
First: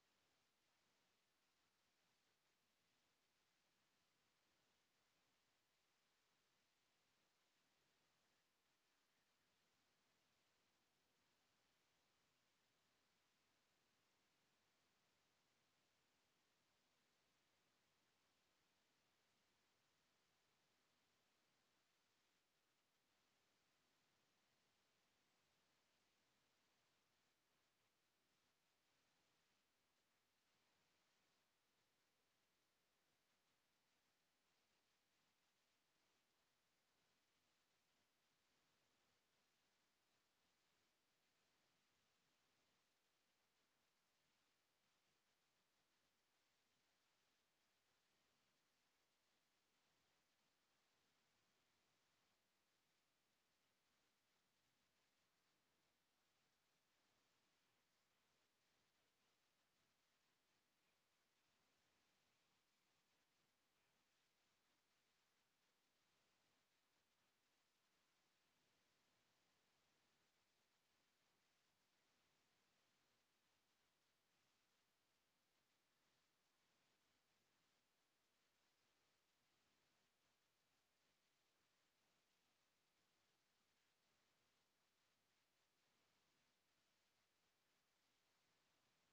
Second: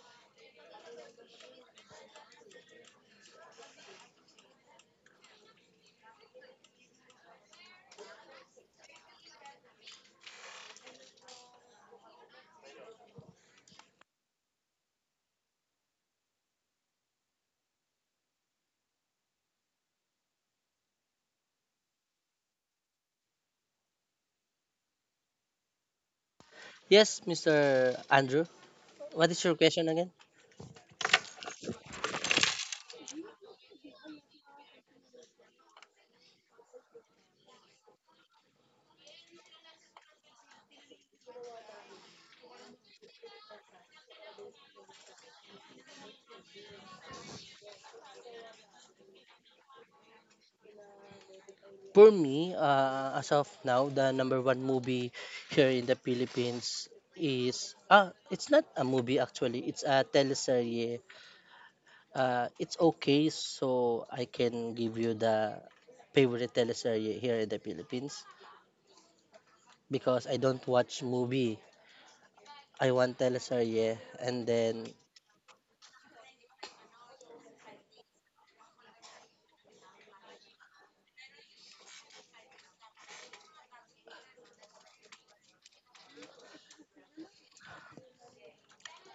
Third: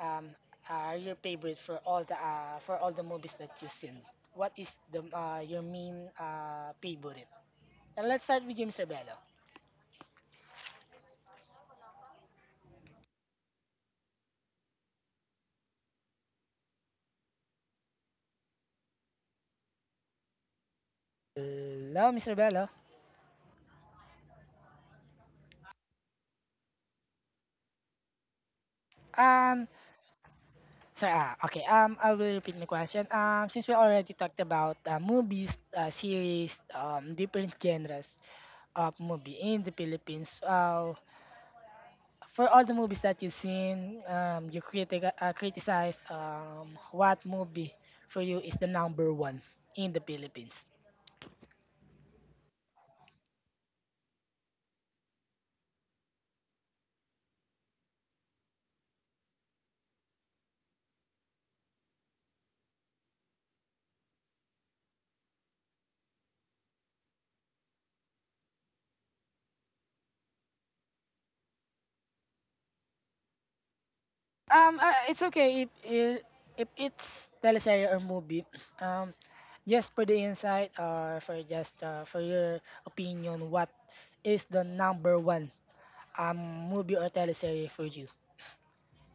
Speaker 1: um, are your favorite for all the movies that you've seen? What is the your main favorite? And let's start with you, Mr. Bello. Hello, Mister Bello.
Speaker 3: Yes, Mr. Andrew, what is your
Speaker 1: Um,
Speaker 3: question again?
Speaker 1: so, okay. I will repeat my question. Since we already talked about movies, series, different genres of movie in the Philippines. For all the movies that you've seen, you criticize what movie for you is the number one in the Philippines?
Speaker 3: For me, as of now, the number one movie here in the Philippines is, it's not a movie actually. It's a teleserye. It's okay, so I can give you the favorite teleserye here in the Philippines. Because I don't watch movie. I want teleserye and then
Speaker 1: It's okay if it's teleserye or movie. <clears throat> Um, just for the insight or for just for your opinion, what is the number one movie or teleserye for you?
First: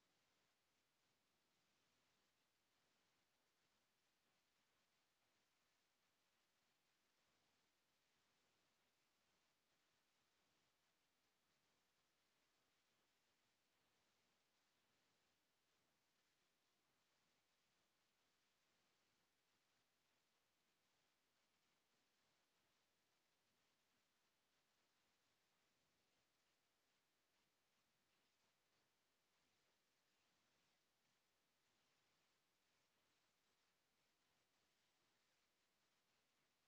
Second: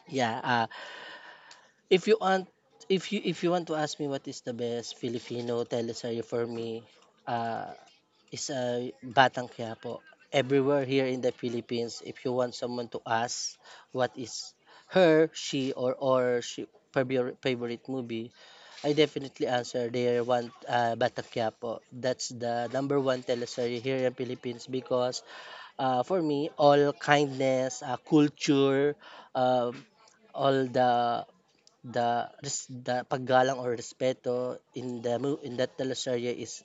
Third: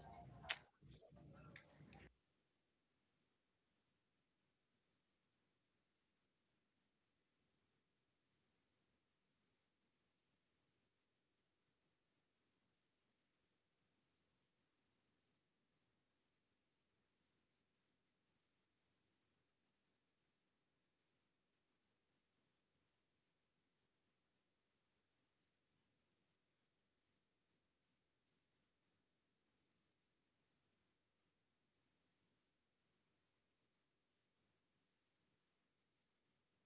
Speaker 3: yeah, if you want if you want to ask me what is the best Filipino teleserye for me, uh is Batang Quiapo. Everywhere here in the Philippines, if you want someone to ask what is her, she or she favorite movie, I definitely answer their one Batang Quiapo. That's the number one teleserye here in Philippines because for me, all kindness, culture, um, all the the paggalang or respeto in the in that teleserye is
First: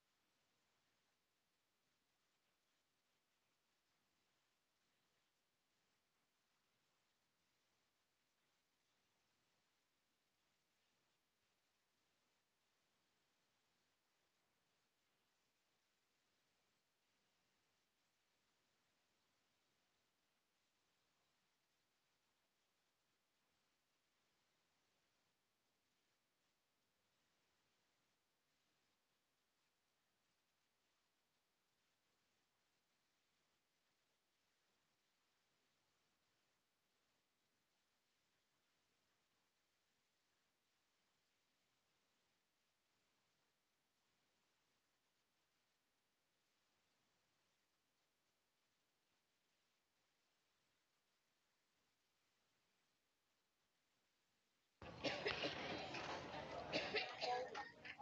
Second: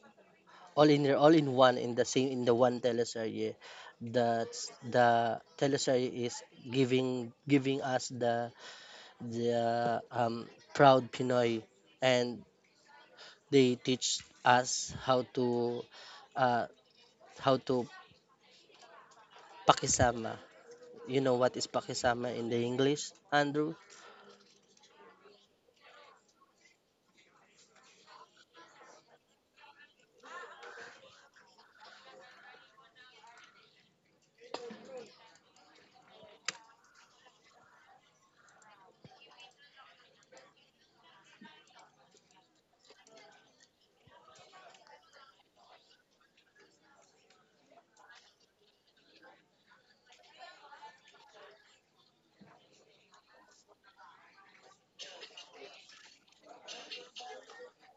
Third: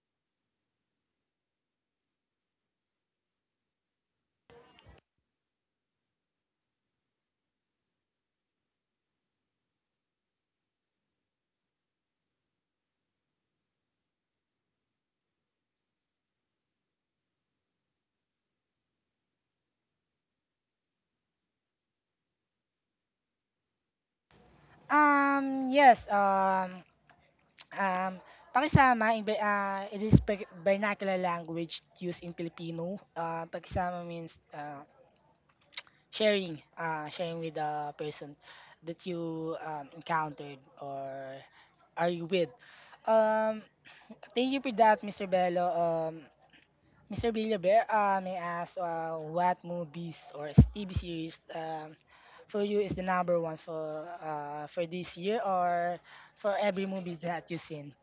Speaker 3: all in there, all in one in the same in the one teleserye. That's the teleserye is giving us the proud Pinoy, and they teach us how to uh, how to pakisama. You know what is pakisama in the English, Andrew?
Speaker 1: Yes. Um, Pakisama, it is vernacular language used in Filipino. Pakisama means sharing with the person that you encountered or are you with. Um, Thank you for that, Mr. Bello. Mr. Villaber, may I ask what movies or TV series for you is the number one for this year or for every movie that you've seen?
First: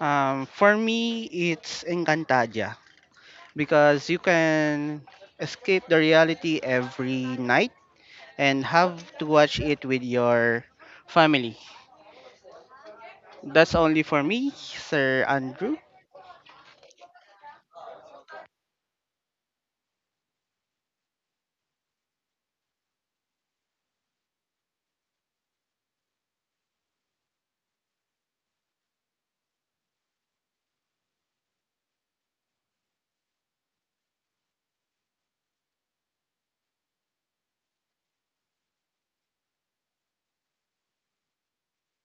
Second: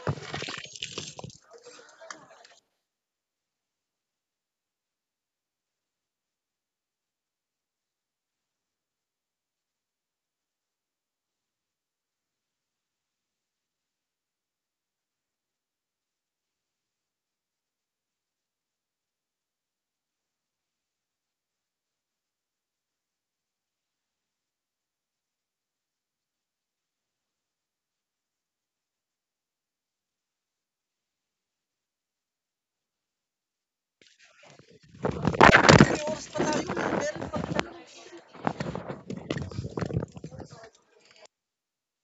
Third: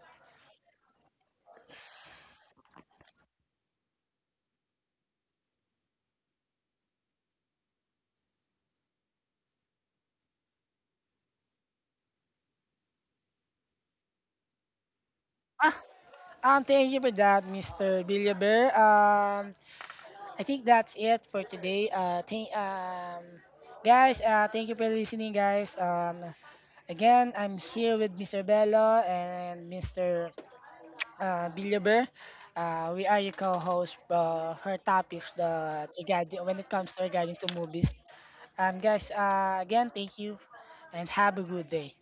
Speaker 2: For me, it's Encantadia because you can escape the reality every night and have to watch it with your family. That's only for me, Sir Andrew.
Speaker 1: Thank you for that, Mr. Billaber. I think that's it for today. Thank guys. Thank you for listening, guys. Again, I'm here with Mr. Bello and Mr. Billaber. We are your co-host for topics the regarding when it comes to regarding to movies. Guys. Again, thank you, and have a good day.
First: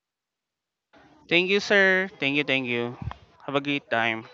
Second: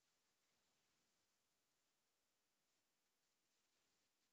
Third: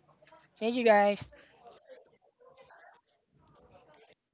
Speaker 1: Thank you, guys.
Speaker 2: Thank you, sir. Thank you, thank you. Have a great time.